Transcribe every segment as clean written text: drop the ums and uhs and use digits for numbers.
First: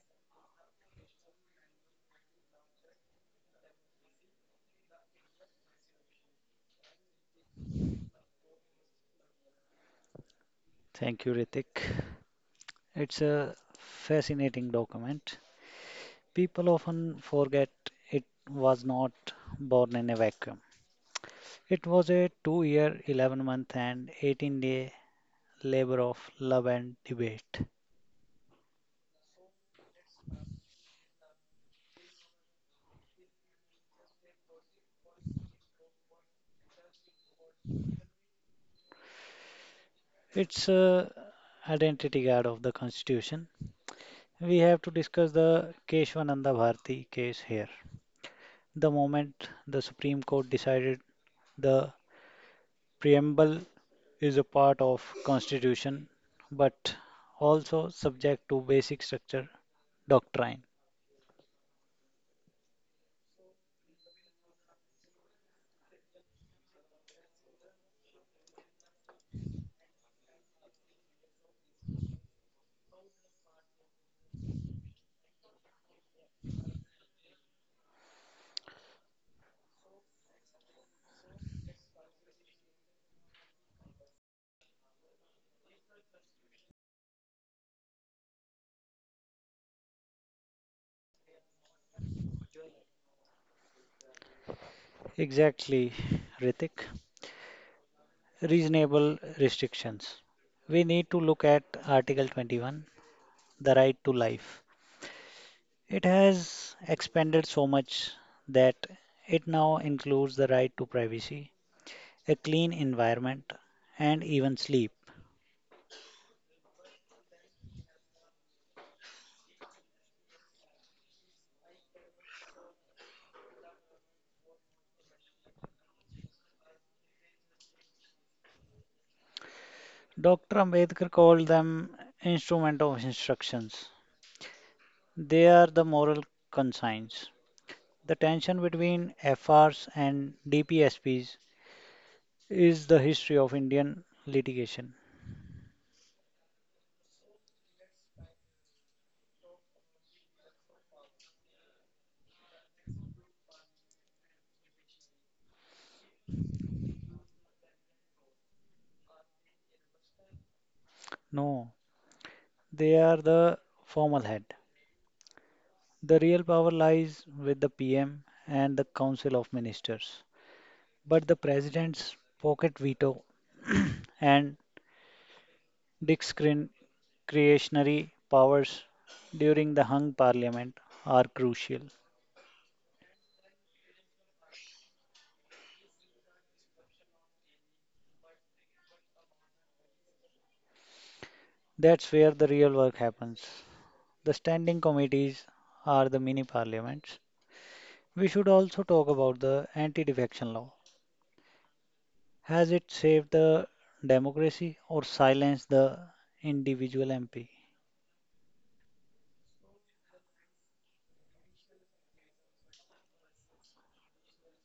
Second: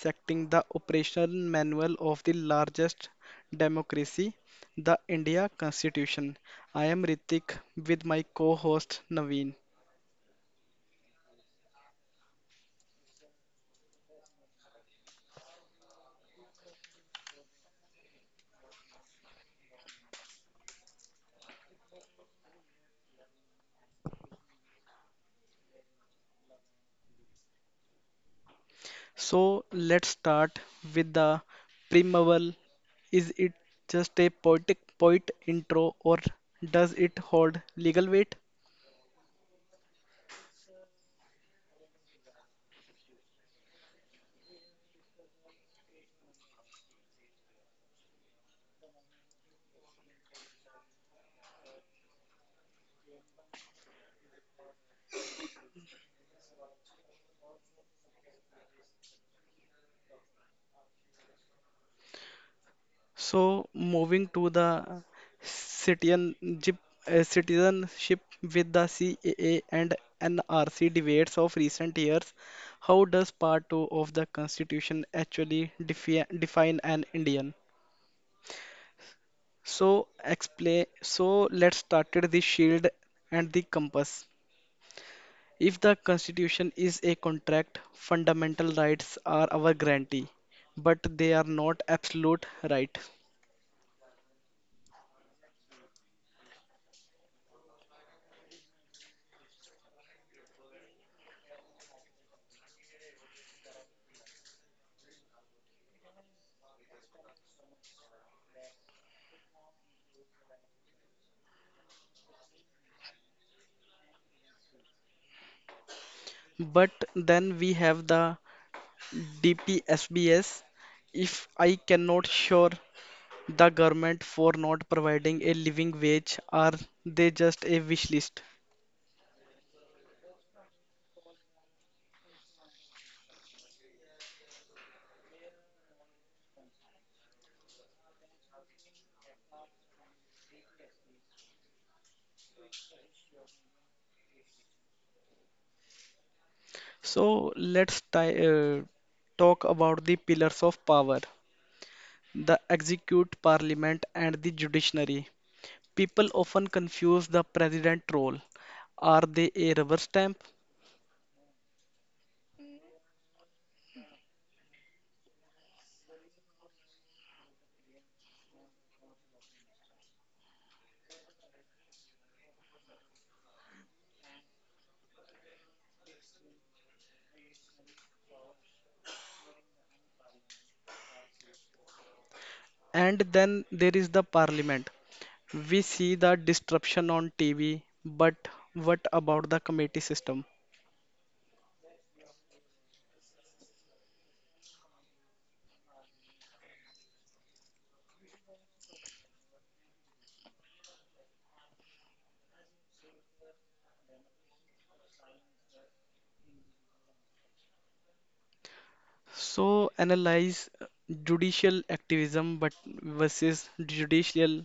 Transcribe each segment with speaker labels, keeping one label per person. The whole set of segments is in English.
Speaker 1: dissecting the operational manual of the largest democracy, the India Constitution. I am Ritik with my co-host Naveen.
Speaker 2: Thank you, Ritik. It's a fascinating document. People often forget it was not born in a vacuum. It was a 2 year, 11 month, and 18-day labor of love and debate.
Speaker 1: So let's start with the preamble. Is it just a poet intro or does it hold legal weight?
Speaker 2: It's a identity guard of the Constitution. We have to discuss the Keshwananda Bharti case here. The moment the Supreme Court decided the preamble is a part of constitution but also subject to basic structure doctrine.
Speaker 1: So moving to the citizenship, citizenship with the CAA and NRC debates of recent years, how does Part 2 of the Constitution actually define an Indian? So explain. So let's started the shield and the compass. If the Constitution is a contract, fundamental rights are our guarantee, but they are not absolute right.
Speaker 2: Exactly, Ritik. Reasonable restrictions, we need to look at article 21, the right to life. It has expanded so much that it now includes the right to privacy, a clean environment, and even sleep.
Speaker 1: But then we have the DPSBS if I cannot sure the government for not providing a living wage, are they just a wish list?
Speaker 2: Dr. Ambedkar called them instrument of instructions. They are the moral conscience. The tension between FRs and DPSPs is the history of Indian litigation.
Speaker 1: So let's talk about the pillars of power, the execute, parliament, and the judiciary. People often confuse the president role. Are they a rubber stamp?
Speaker 2: No, they are the formal head. The real power lies with the PM and the Council of Ministers. But the President's pocket veto and discretionary powers during the hung parliament are crucial.
Speaker 1: And then there is the parliament. We see the disruption on TV, but what about the committee system?
Speaker 2: That's where the real work happens. The standing committees are the mini parliaments. We should also talk about the anti defection law. Has it saved the democracy or silenced the individual MP?
Speaker 1: So analyze judicial activism but versus judicial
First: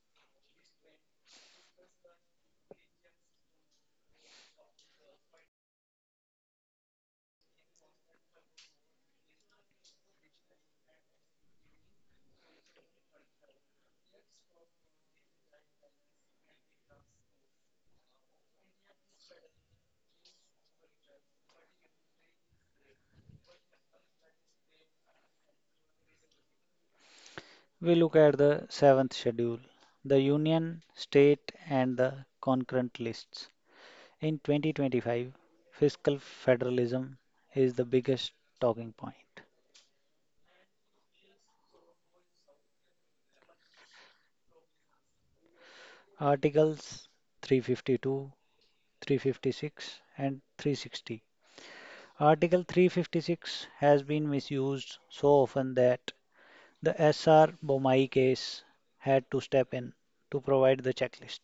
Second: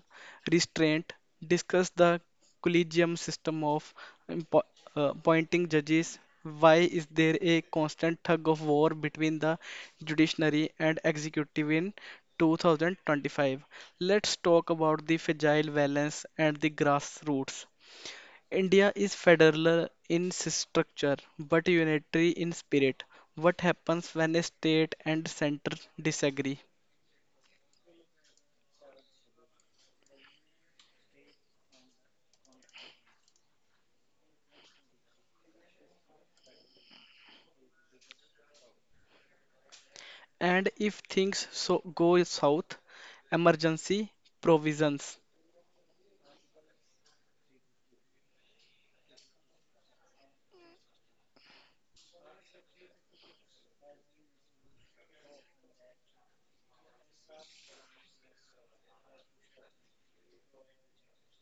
Speaker 1: restraint. Discuss the collegium system of impo- appointing judges. Why is there a constant tug of war between the judiciary and executive in 2025? Let's talk about the fragile balance and the grassroots. India is federal in structure but unitary in spirit. What happens when a state and center disagree?
Speaker 2: We look at the seventh schedule, the union, state, and the concurrent lists. In 2025, fiscal federalism is the biggest talking point.
Speaker 1: And if things so go south, emergency provisions.
Speaker 2: Articles 352, 356, and 360. Article 356 has been misused so often that the S.R. Bomai case had to step in to provide the checklist.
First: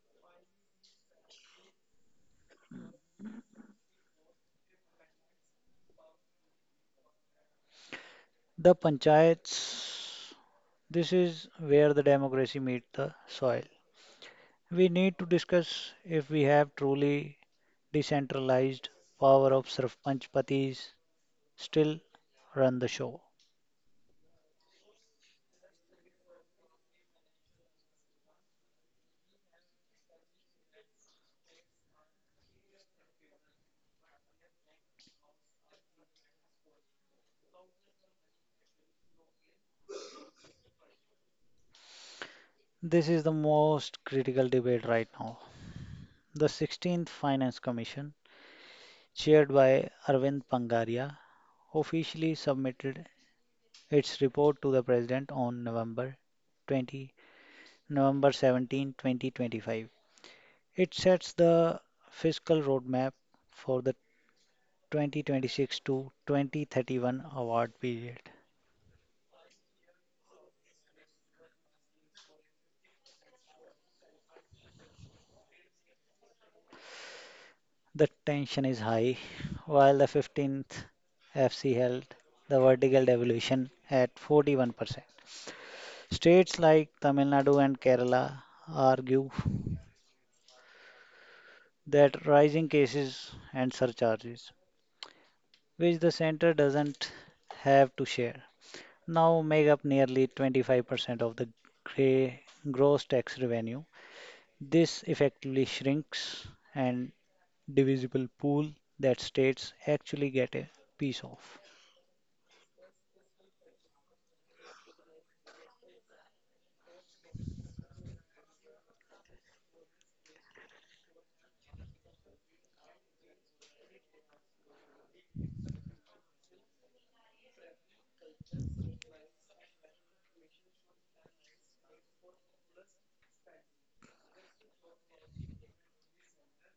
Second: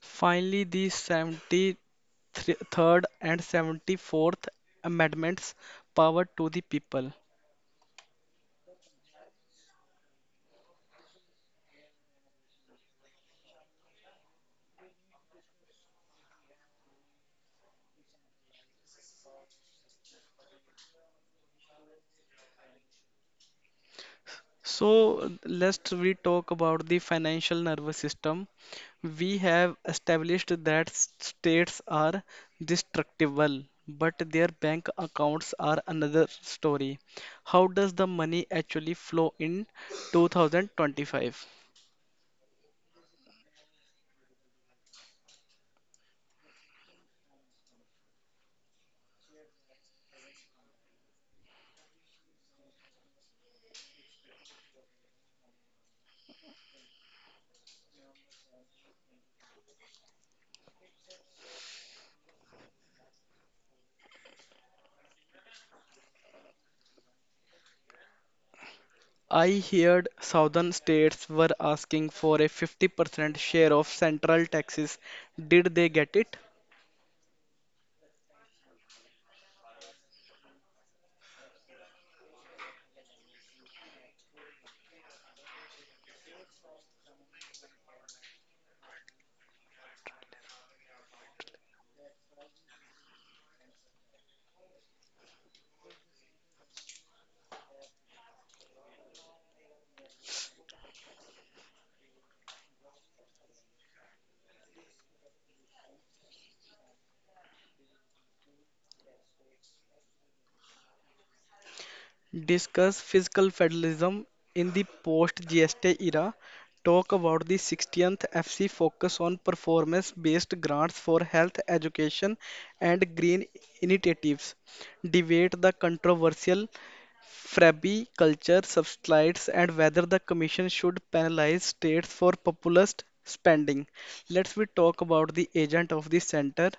Speaker 1: Finally, the 73rd and 74th amendments power to the people.
Speaker 2: The panchayats, this is where the democracy meets the soil. We need to discuss if we have truly decentralized power of sarpanch patis still run the show.
Speaker 1: So let's we talk about the financial nervous system. We have established that states are destructible, but their bank accounts are another story. How does the money actually flow in 2025?
Speaker 2: This is the most critical debate right now. The 16th Finance Commission, chaired by Arvind Pangaria, officially submitted its report to the President on November seventeenth, 20, November 17, 2025. It sets the fiscal roadmap for the 2026 to 2031 award period.
Speaker 1: I heard southern states were asking for a 50% share of central taxes. Did they get it?
Speaker 2: The tension is high, while the 15th FC held the vertical devaluation at 41%. States like Tamil Nadu and Kerala argue that rising cases and surcharges, which the center doesn't have to share, now make up nearly 25% of the gray gross tax revenue. This effectively shrinks and divisible pool that states actually get a piece of.
Speaker 1: Discuss fiscal federalism in the post-GST era, talk about the 16th FC focus on performance-based grants for health, education, and green initiatives, debate the controversial Frabby culture subsides and whether the commission should penalize states for populist spending. Let's we talk about the agent of the center,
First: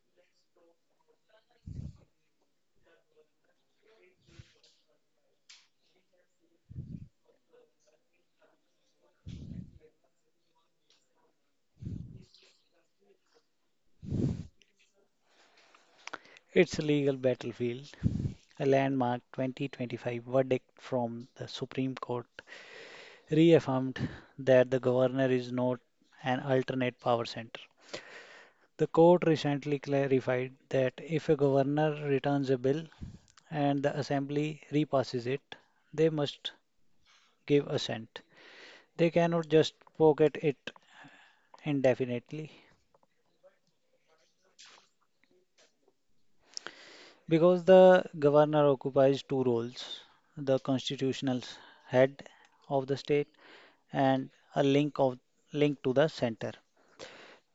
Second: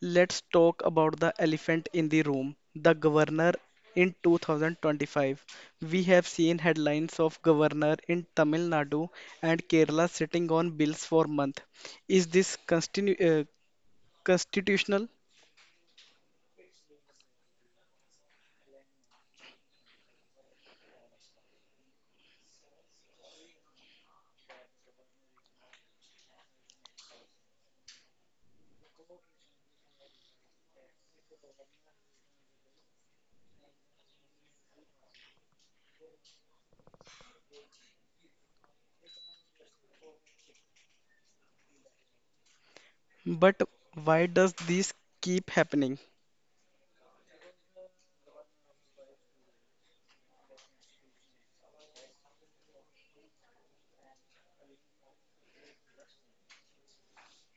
Speaker 1: let's talk about the elephant in the room, the governor in 2025. We have seen headlines of governor in Tamil Nadu and Kerala sitting on bills for months. Is this constitutional?
Speaker 2: It's a legal battlefield. A landmark 2025 verdict from the Supreme Court reaffirmed that the governor is not an alternate power center. The court recently clarified that if a governor returns a bill and the assembly repasses it, they must give assent. They cannot just pocket it indefinitely
Speaker 1: But why does this keep happening?
Speaker 2: because the governor occupies two roles: the constitutional head of the state, and a link to the center.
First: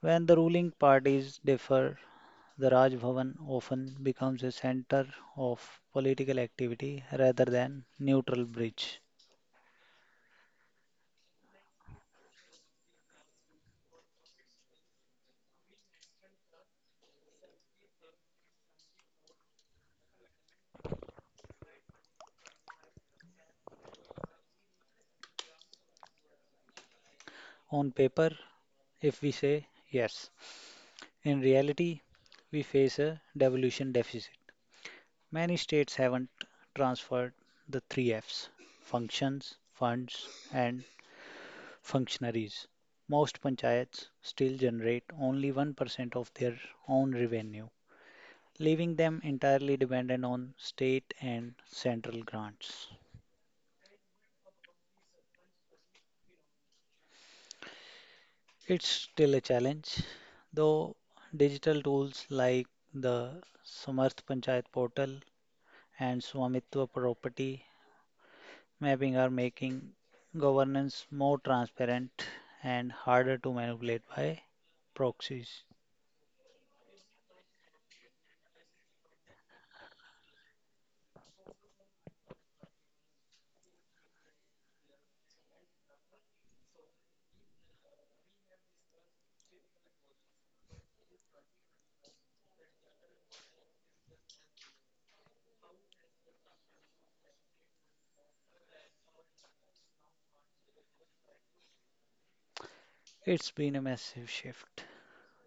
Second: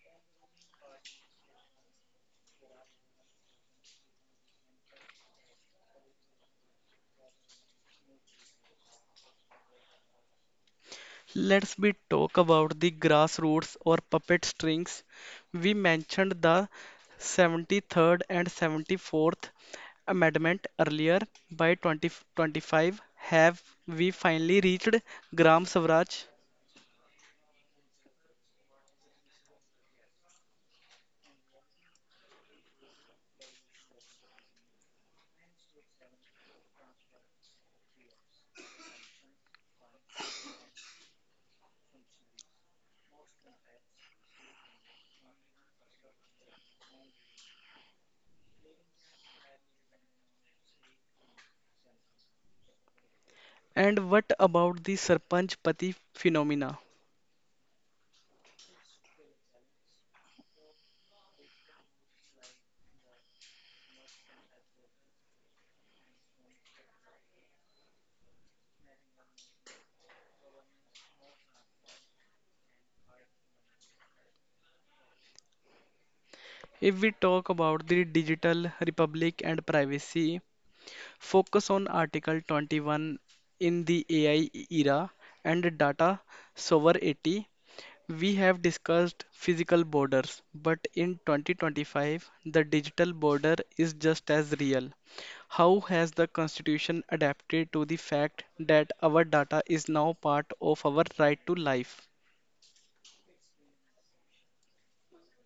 Speaker 2: When the ruling parties differ, the Raj Bhavan often becomes a center of political activity rather than neutral bridge.
Speaker 1: Let's be talk about the grassroots or puppet strings. We mentioned the 73rd and 74th Amendment earlier. By 2025, have we finally reached Gram Swaraj?
Speaker 2: On paper, if we say yes, in reality, we face a devolution deficit. Many states haven't transferred the three Fs: functions, funds, and functionaries. Most panchayats still generate only 1% of their own revenue, leaving them entirely dependent on state and central grants.
Speaker 1: And what about the Sarpanch Pati phenomena?
Speaker 2: It's still a challenge, though digital tools like the Samarth Panchayat portal and Swamitva property mapping are making governance more transparent and harder to manipulate by proxies.
Speaker 1: If we talk about the digital republic and privacy, focus on Article 21 in the AI era and data sovereignty. We have discussed physical borders, but in 2025, the digital border is just as real. How has the Constitution adapted to the fact that our data is now part of our right to life?
Speaker 2: It's been a massive shift.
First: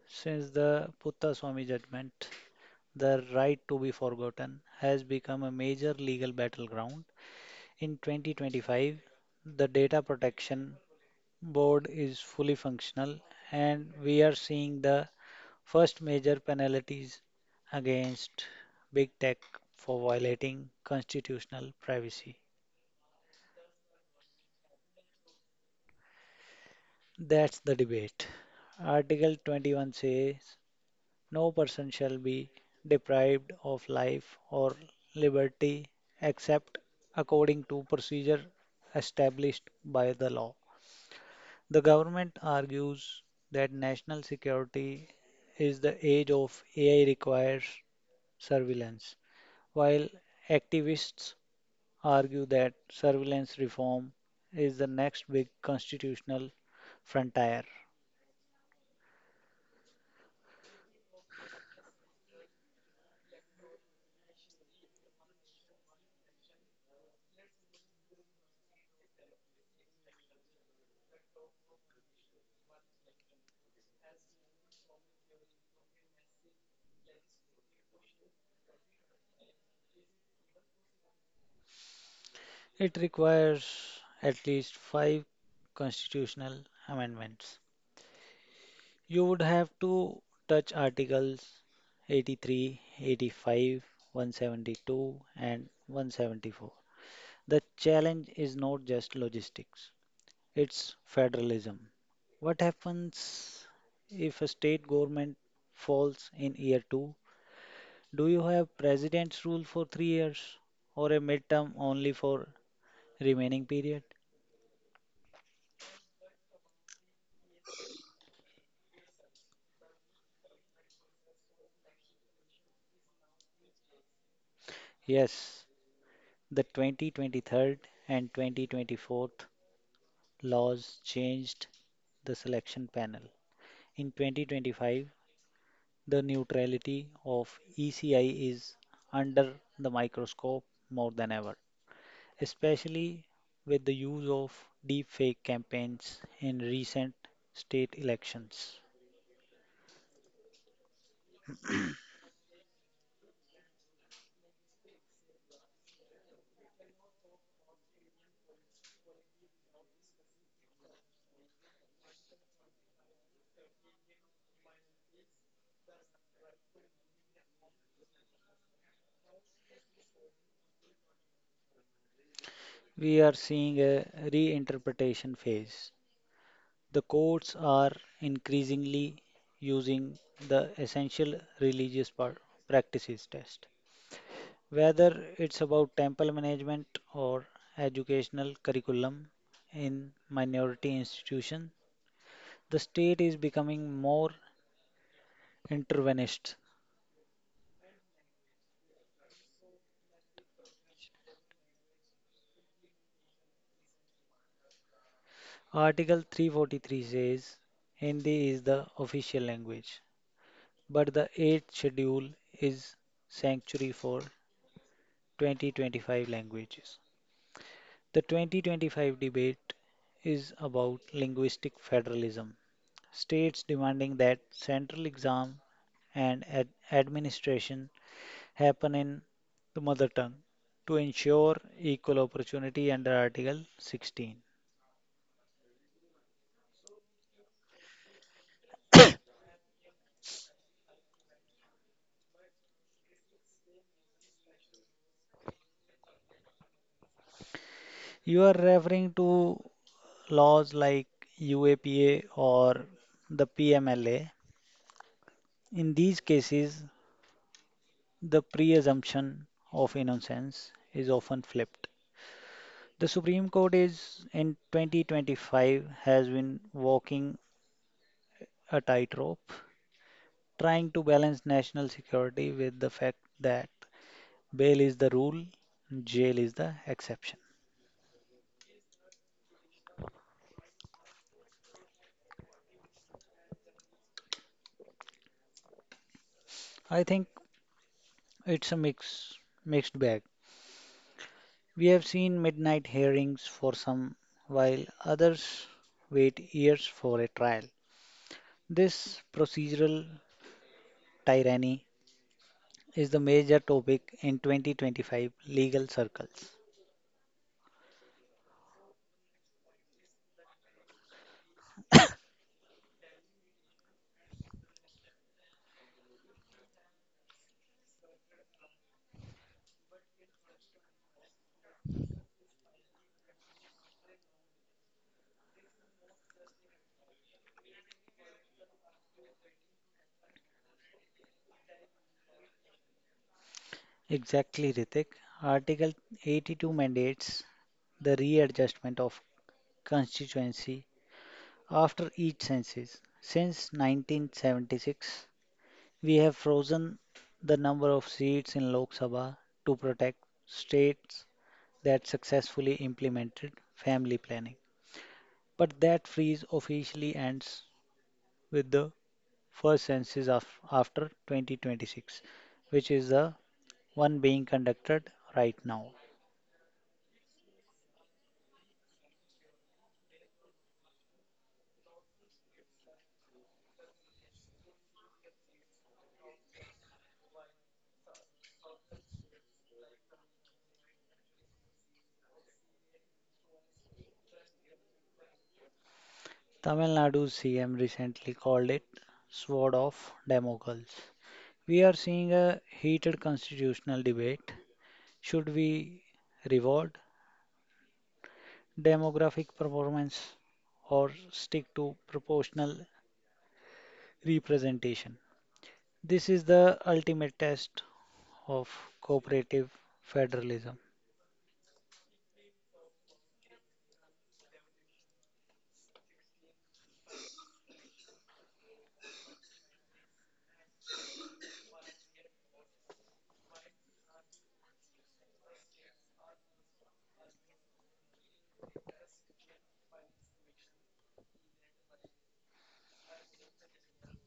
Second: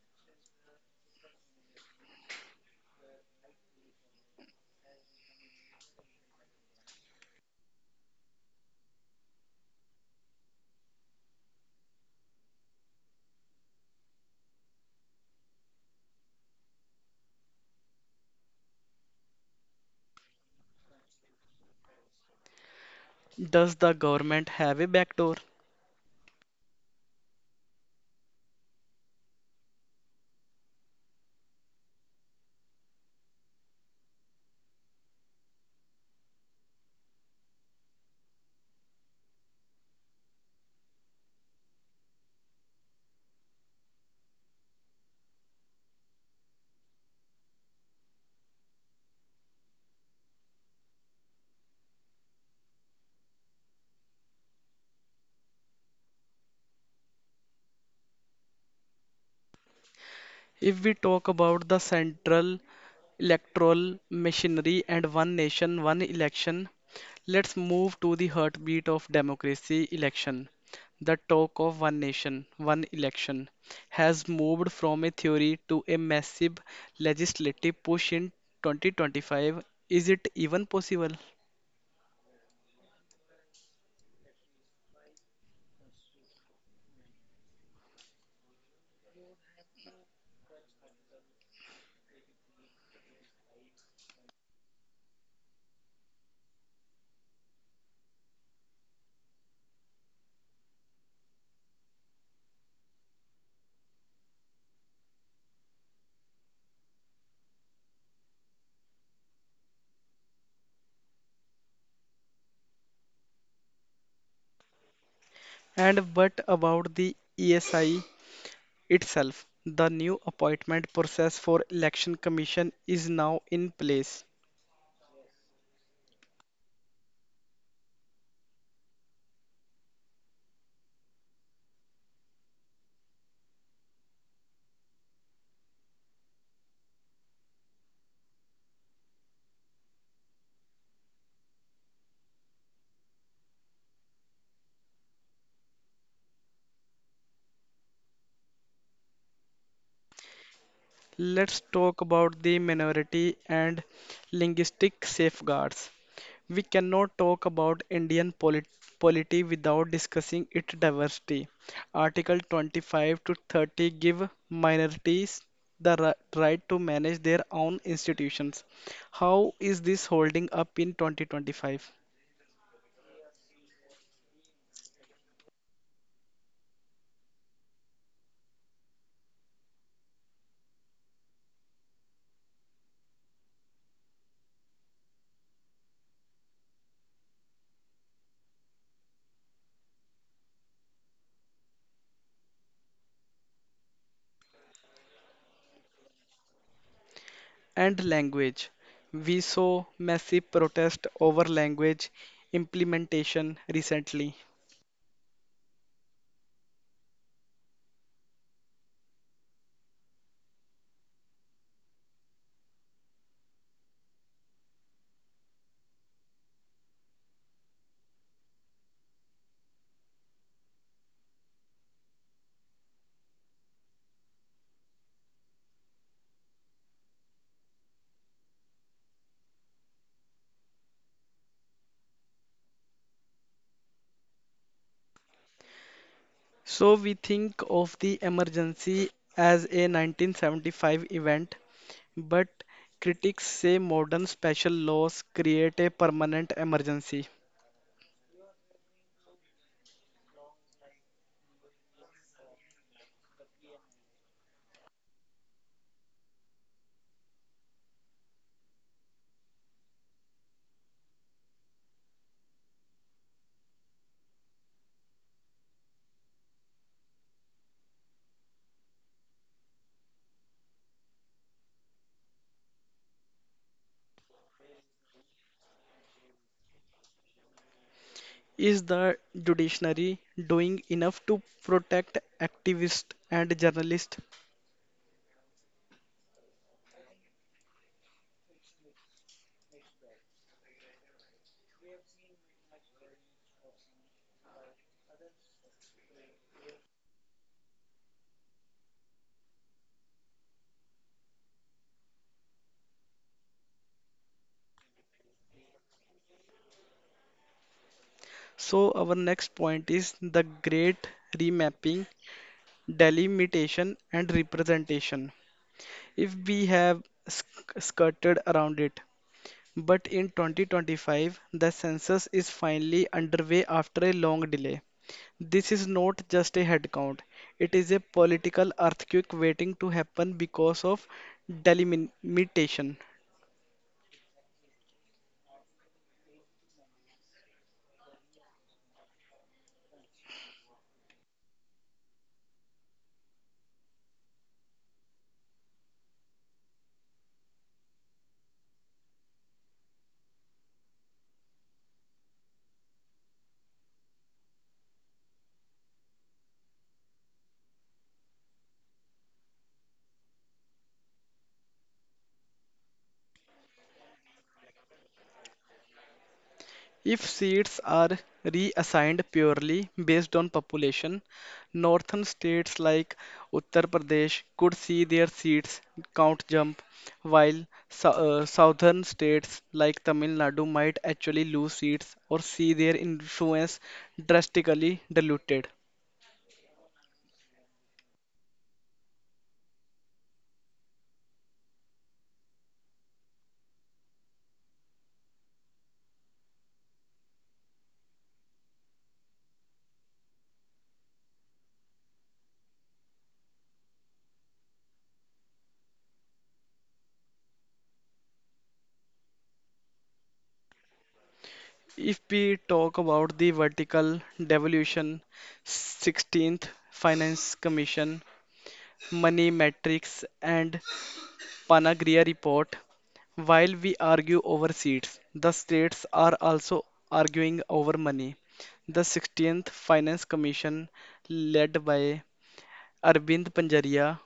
Speaker 2: Since the Putta Swami judgment, the right to be forgotten has become a major legal battleground. In 2025, the Data Protection board is fully functional, and we are seeing the first major penalties against big tech for violating constitutional privacy.
Speaker 1: Does the government have a backdoor?
Speaker 2: That's the debate. Article 21 says no person shall be deprived of life or liberty except according to procedure established by the law. The government argues that national security is the age of AI requires surveillance, while activists argue that surveillance reform is the next big constitutional frontier.
Speaker 1: If we talk about the central electoral machinery and one nation, one election, let's move to the heartbeat of democracy election. The talk of one nation, one election has moved from a theory to a massive legislative push in 2025. Is it even possible?
Speaker 2: It requires at least five constitutional amendments. You would have to touch Articles 83, 85, 172, and 174. The challenge is not just logistics, it's federalism. What happens if a state government falls in year two? Do you have president's rule for 3 years or a midterm only for remaining period?
Speaker 1: And what about the ESI itself? The new appointment process for Election Commission is now in place.
Speaker 2: Yes, the 2023 and 2024 laws changed the selection panel. In 2025, the neutrality of ECI is under the microscope more than ever, especially with the use of deepfake campaigns in recent state elections.
Speaker 1: Let's talk about the minority and linguistic safeguards. We cannot talk about Indian polity without discussing its diversity. Article 25 to 30 give minorities the right to manage their own institutions. How is this holding up in 2025?
Speaker 2: We are seeing a reinterpretation phase. The courts are increasingly using the essential religious practices test. Whether it's about temple management or educational curriculum in minority institutions, the state is becoming more interventionist.
Speaker 1: And language. We saw massive protest over language implementation recently.
Speaker 2: Article 343 says Hindi is the official language, but the 8th schedule is sanctuary for 2025 languages. The 2025 debate is about linguistic federalism. States demanding that central exam and administration happen in the mother tongue to ensure equal opportunity under Article 16.
Speaker 1: So we think of the emergency as a 1975 event, but critics say modern special laws create a permanent emergency.
Speaker 2: You are referring to laws like UAPA or the PMLA. In these cases, the pre-assumption of innocence is often flipped. The Supreme Court is in 2025 has been walking a tightrope, trying to balance national security with the fact that bail is the rule, jail is the exception.
Speaker 1: Is the judiciary doing enough to protect activists and journalists?
Speaker 2: I think it's a mixed bag. We have seen midnight hearings for some, while others wait years for a trial. This procedural tyranny is the major topic in 2025 legal circles.
Speaker 1: So our next point is the great remapping, delimitation and representation. If we have skirted around it, but in 2025, the census is finally underway after a long delay. This is not just a headcount, it is a political earthquake waiting to happen because of delimitation.
Speaker 2: Exactly, Ritik. Article 82 mandates the readjustment of constituency after each census. Since 1976, we have frozen the number of seats in Lok Sabha to protect states that successfully implemented family planning. But that freeze officially ends with the first census of, after 2026, which is the one being conducted right now.
Speaker 1: If seats are reassigned purely based on population, northern states like Uttar Pradesh could see their seats count jump, while southern states like Tamil Nadu might actually lose seats or see their influence drastically diluted.
Speaker 2: Tamil Nadu's CM recently called it sword of Damocles. We are seeing a heated constitutional debate. Should we reward demographic performance or stick to proportional representation? This is the ultimate test of cooperative federalism.
Speaker 1: If we talk about the vertical devolution, 16th Finance Commission, money metrics, and Panagria report. While we argue over seats, the states are also arguing over money. The 16th Finance Commission, led by Arvind Panjaria,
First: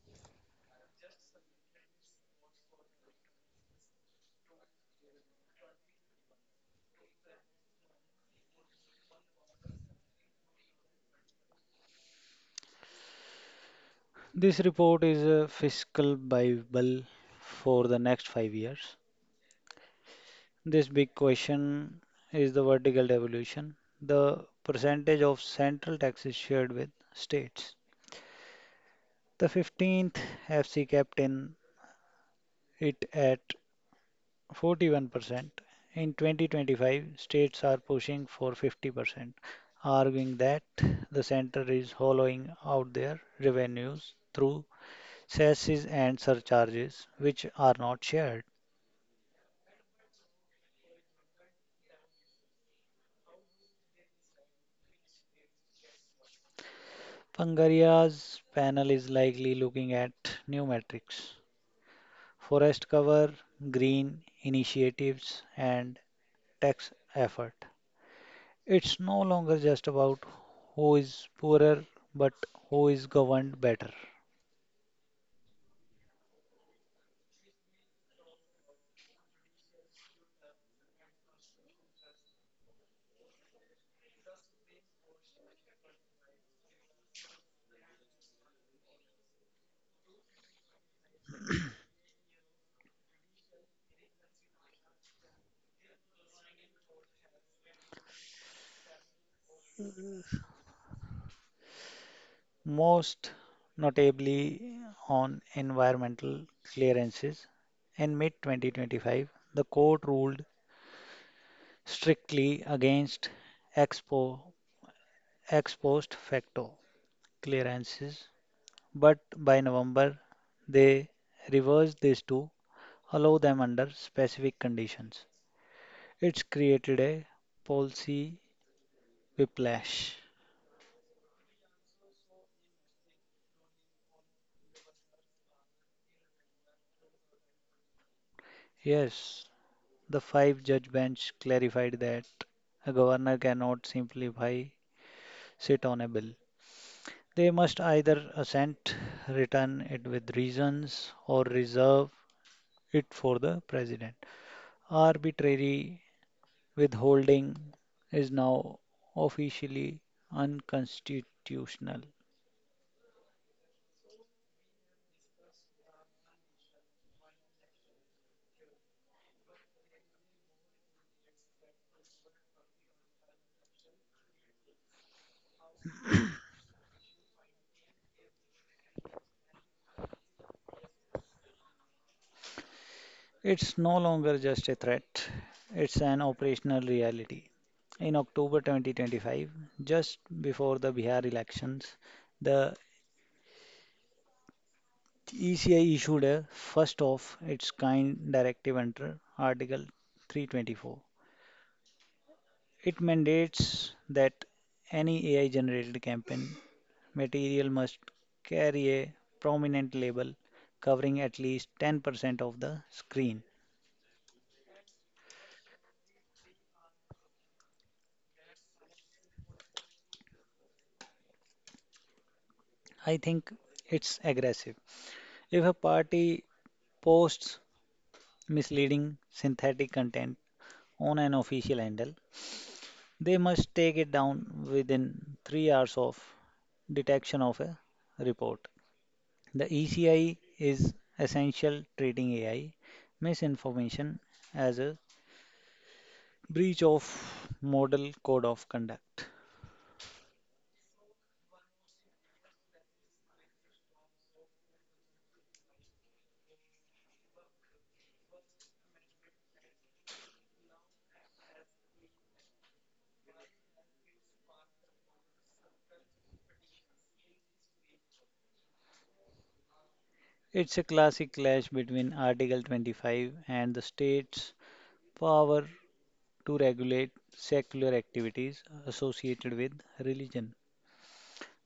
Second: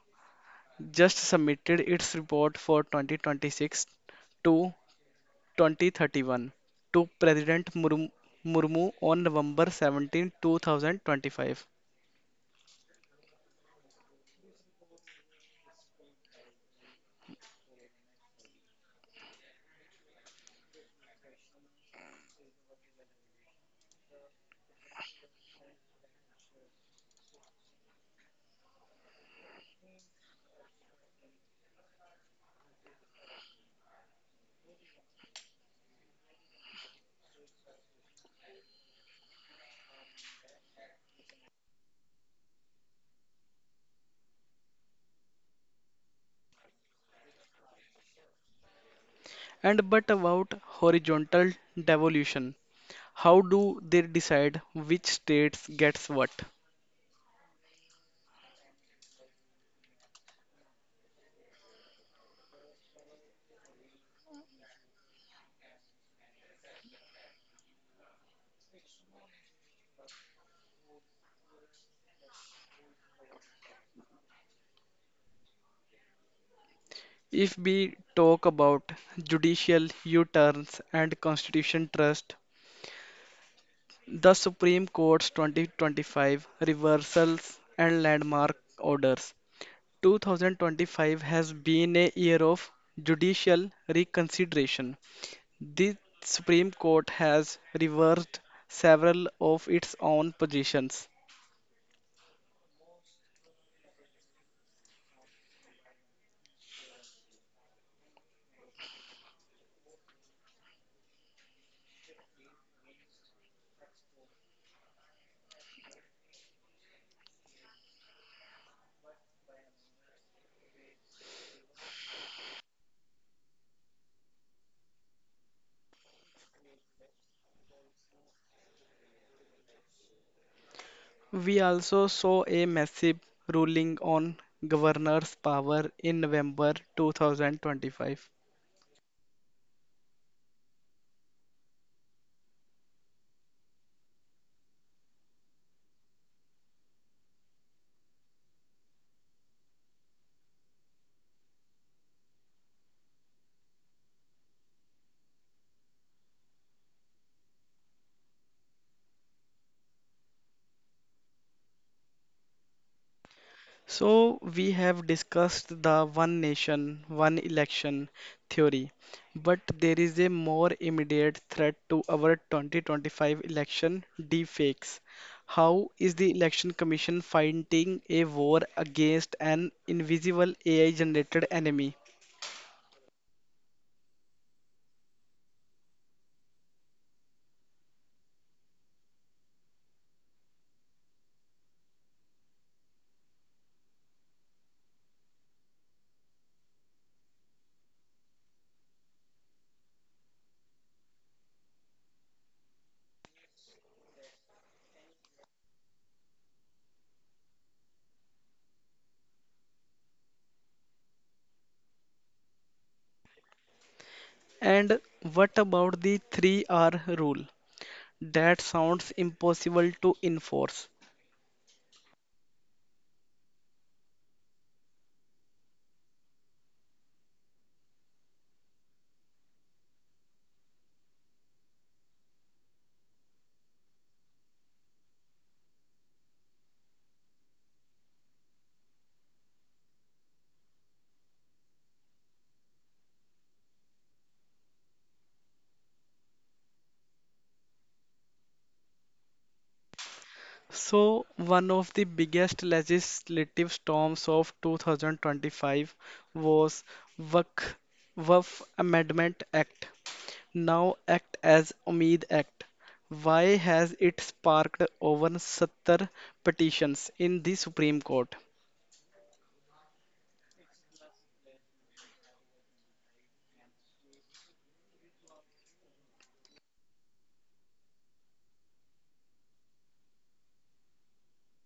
Speaker 1: just submitted its report for 2026 to 2031 to President Murmu on November 17, 2025.
Speaker 2: This report is a fiscal bible for the next 5 years. This big question is the vertical devolution: the percentage of central taxes shared with states. The 15th FC kept in it at 41%. In 2025, states are pushing for 50%, arguing that the center is hollowing out their revenues through cesses and surcharges, which are not shared.
Speaker 1: And but about horizontal devolution, how do they decide which states gets what?
Speaker 2: Pangaria's panel is likely looking at new metrics: forest cover, green initiatives, and tax effort. It's no longer just about who is poorer, but who is governed better.
Speaker 1: If we talk about judicial U-turns and constitution trust, the Supreme Court's 2025 reversals and landmark orders. 2025 has been a year of judicial reconsideration. The Supreme Court has reversed several of its own positions.
Speaker 2: Most notably on environmental clearances. In mid 2025, the court ruled strictly against expo, ex post facto clearances, but by November they reversed this to allow them under specific conditions. It's created a policy whiplash.
Speaker 1: We also saw a massive ruling on governor's power in November 2025.
Speaker 2: Yes, the five judge bench clarified that a governor cannot simplify sit on a bill. They must either assent, return it with reasons, or reserve it for the president. Arbitrary withholding is now officially unconstitutional.
Speaker 1: So, we have discussed the one nation, one election theory, but there is a more immediate threat to our 2025 election deepfakes. How is the Election Commission fighting a war against an invisible AI generated enemy?
Speaker 2: It's no longer just a threat, it's an operational reality. In October 2025, just before the Bihar elections, the ECI issued a first of its kind directive under Article 324. It mandates that any AI generated campaign material must carry a prominent label covering at least 10% of the screen.
Speaker 1: And what about the 3R rule? That sounds impossible to enforce.
Speaker 2: I think it's aggressive. If a party posts misleading synthetic content on an official handle, they must take it down within 3 hours of detection of a report. The ECI is essential treating AI misinformation as a breach of model code of conduct.
Speaker 1: So, one of the biggest legislative storms of 2025 was WACC, WAF Amendment Act, now act as Umeed Act. Why has it sparked over 70 petitions in the Supreme Court?
Speaker 2: It's a classic clash between Article 25 and the state's power to regulate secular activities associated with religion.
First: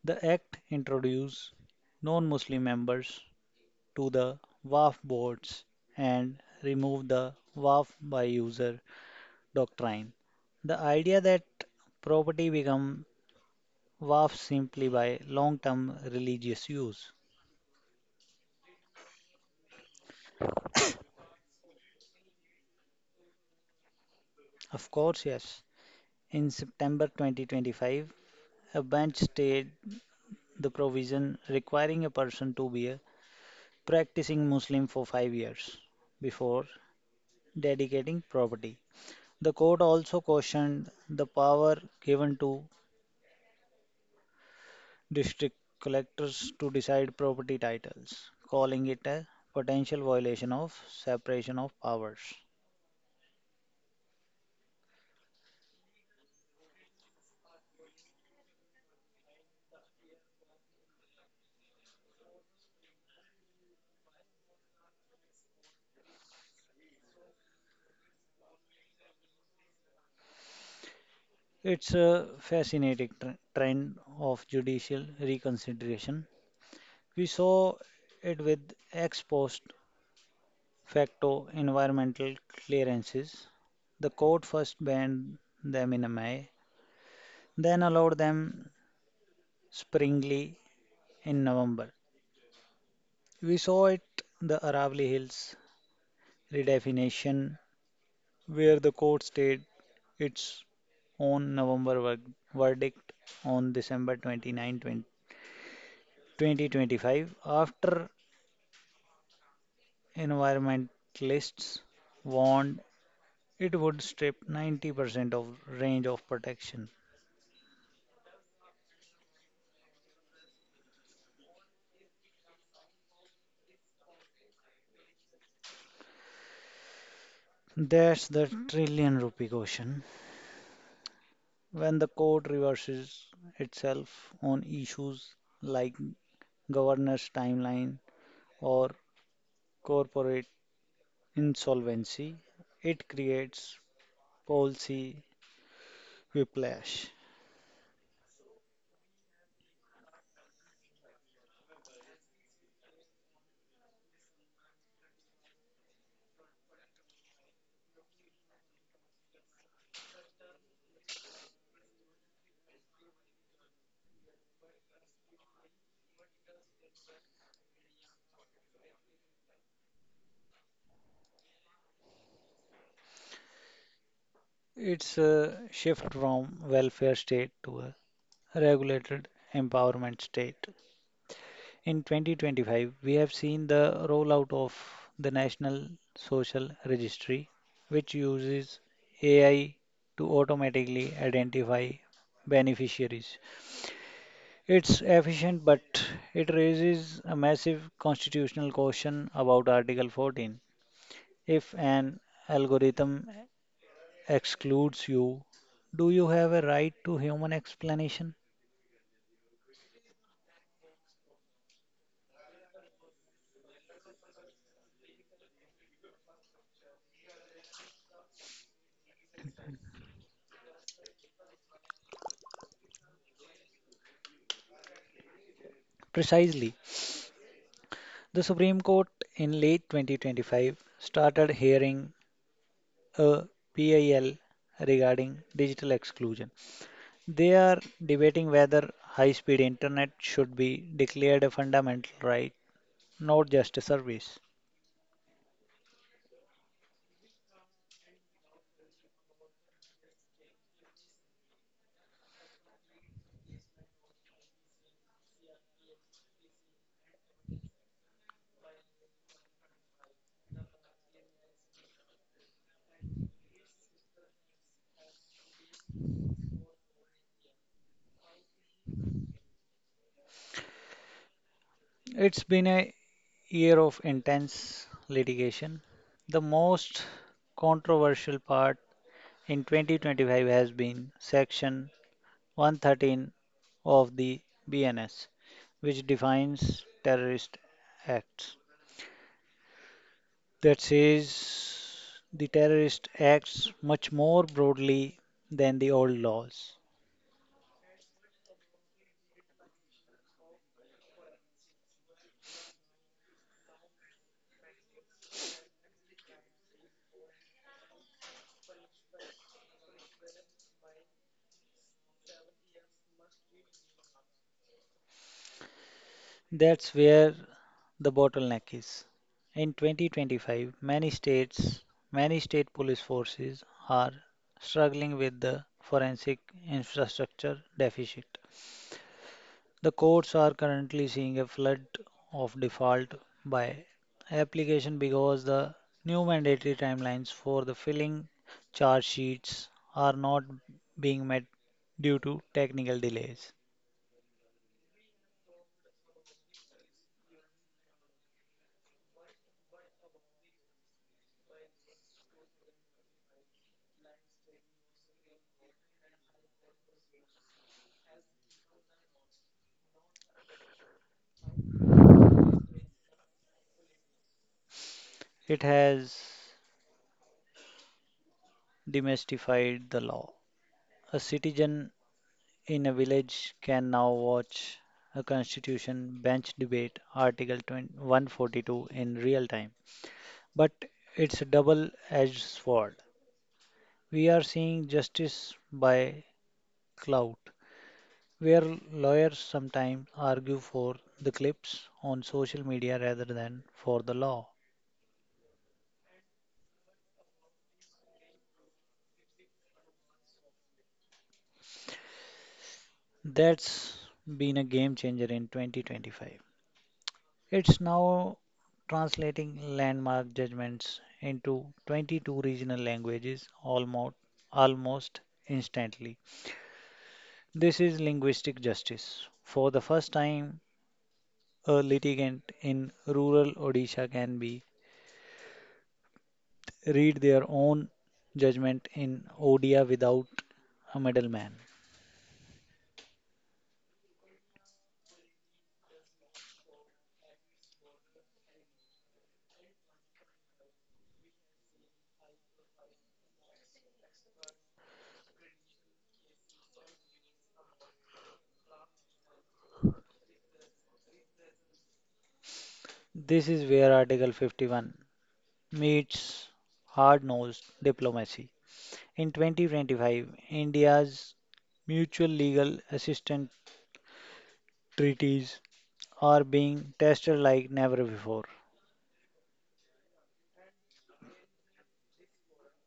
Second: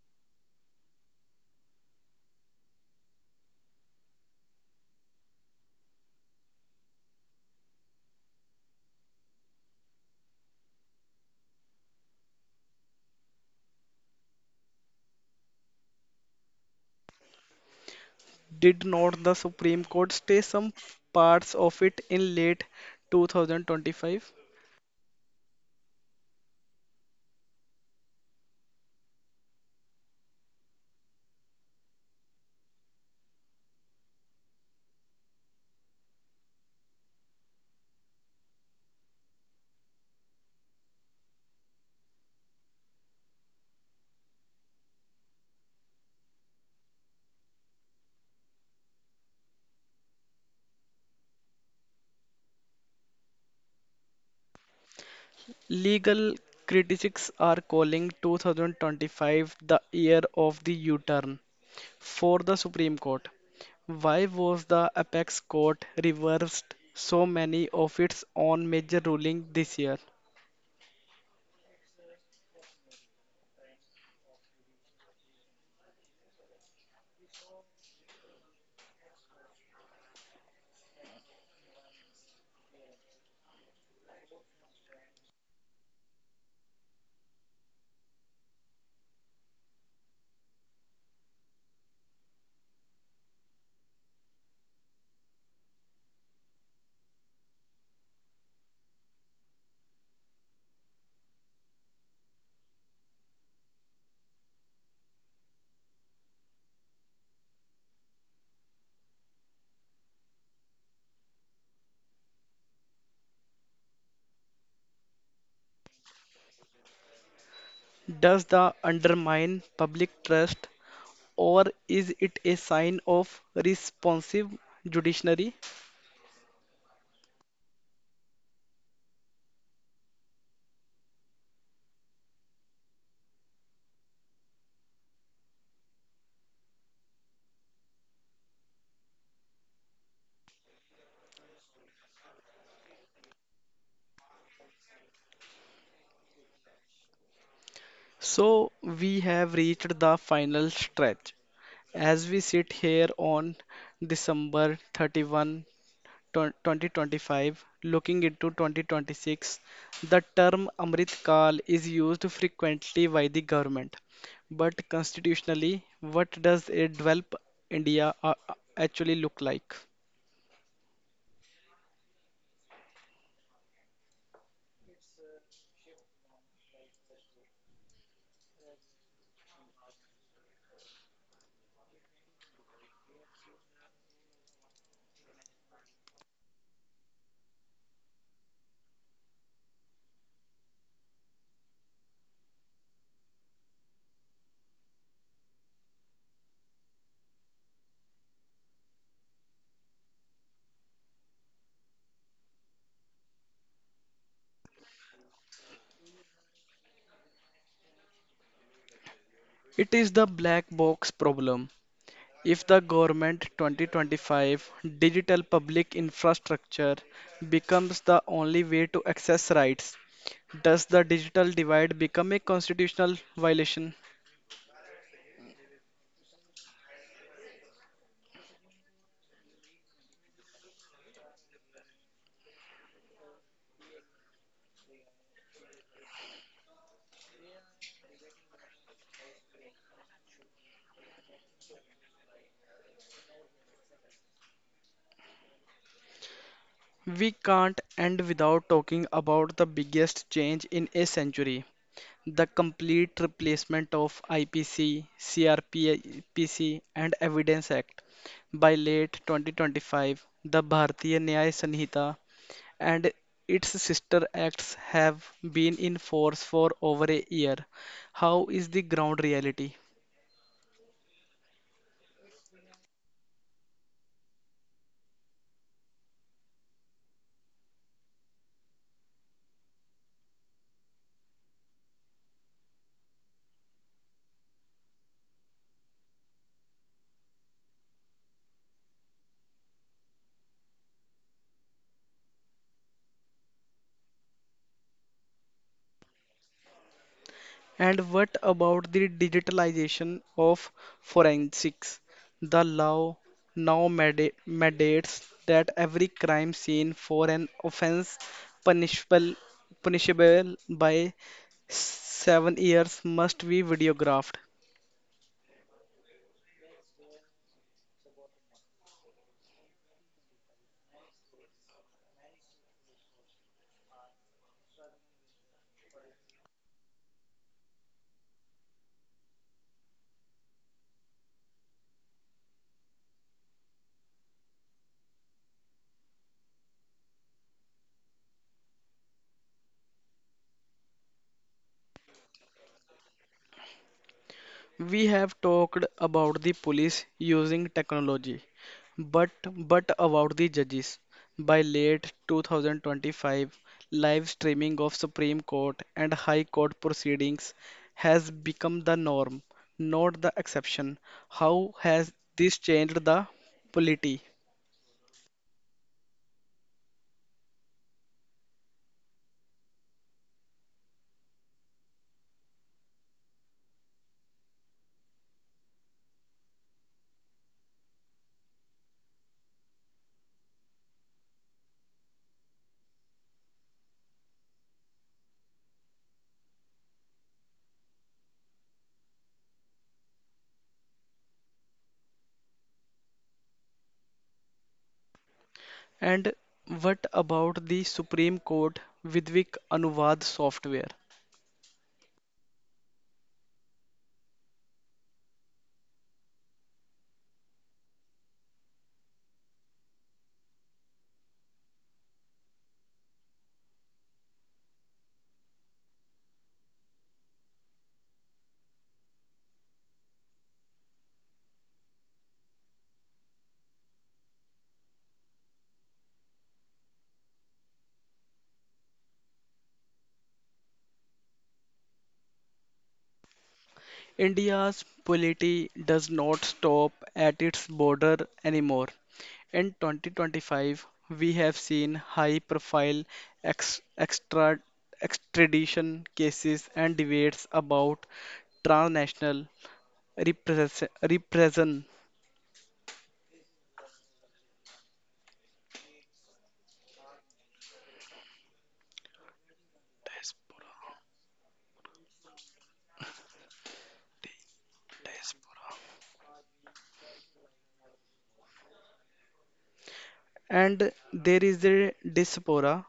Speaker 2: The act introduced non Muslim members to the WAF boards and removed the WAF by user doctrine. The idea that property becomes vast simply by long-term religious use.
Speaker 1: Did not the Supreme Court stay some parts of it in late 2025?
Speaker 2: Of course, yes. In September 2025, a bench stayed the provision requiring a person to be a practicing Muslim for 5 years before dedicating property. The court also cautioned the power given to district collectors to decide property titles, calling it a potential violation of separation of powers.
Speaker 1: Legal critics are calling 2025 the year of the U-turn for the Supreme Court. Why was the apex court reversed so many of its own major rulings this year?
Speaker 2: It's a fascinating trend of judicial reconsideration. We saw it with ex post facto environmental clearances. The court first banned them in May, then allowed them springly in November. We saw it the Aravali Hills redefinition where the court stayed its own November verdict on December 29, 20 2025, after environmentalists warned it would strip 90% of range of protection.
Speaker 1: Does the undermine public trust or is it a sign of responsive judiciary?
Speaker 2: That's the trillion rupee question. When the court reverses itself on issues like governance timeline or corporate insolvency, it creates policy whiplash.
Speaker 1: So we have reached the final stretch. As we sit here on December 31, 2025. Looking into 2026, the term Amrit Kal is used frequently by the government. But constitutionally, what does a developed India actually look like?
Speaker 2: It's a shift from welfare state to a regulated empowerment state. In 2025, we have seen the rollout of the National Social Registry, which uses AI to automatically identify beneficiaries. It's efficient, but it raises a massive constitutional question about Article 14. If an algorithm excludes you, do you have a right to human explanation?
Speaker 1: It is the black box problem. If the government 2025 digital public infrastructure becomes the only way to access rights, does the digital divide become a constitutional violation?
Speaker 2: Precisely. The Supreme Court in late 2025 started hearing a PIL regarding digital exclusion. They are debating whether high speed internet should be declared a fundamental right, not just a service.
Speaker 1: We can't end without talking about the biggest change in a century, the complete replacement of IPC, CRPC, and Evidence Act. By late 2025, the Bharatiya Nyaya Sanhita and its sister acts have been in force for over a year. How is the ground reality?
Speaker 2: It's been a year of intense litigation. The most controversial part in 2025 has been Section 113 of the BNS, which defines terrorist acts. That says the terrorist acts much more broadly than the old laws.
Speaker 1: And what about the digitalization of forensics? The law now mandates that every crime scene for an offense punishable punishable by 7 years must be videographed.
Speaker 2: That's where the bottleneck is. In 2025, many states, many state police forces are struggling with the forensic infrastructure deficit. The courts are currently seeing a flood of default by application because the new mandatory timelines for the filling charge sheets are not being met due to technical delays.
Speaker 1: We have talked about the police using technology, but but about the judges. By late 2025, live streaming of Supreme Court and High Court proceedings has become the norm, not the exception. How has this changed the polity?
Speaker 2: It has demystified the law. A citizen in a village can now watch a constitution bench debate article 142 in real time. But it's a double-edged sword. We are seeing justice by clout, where lawyers sometimes argue for the clips on social media rather than for the law.
Speaker 1: And what about the Supreme Court Vidvik Anuvad software?
Speaker 2: That's been a game changer in 2025. It's now translating landmark judgments into 22 regional languages almost instantly. This is linguistic justice. For the first time, a litigant in rural Odisha can be read their own judgment in ODI without a middleman.
Speaker 1: India's polity does not stop at its border anymore. In 2025, we have seen high profile ex- extra- extradition cases and debates about transnational repression.
Speaker 2: This is where Article 51 meets hard nosed diplomacy. In 2025, India's mutual legal assistance treaties are being tested like never before.
Speaker 1: And there is a diaspora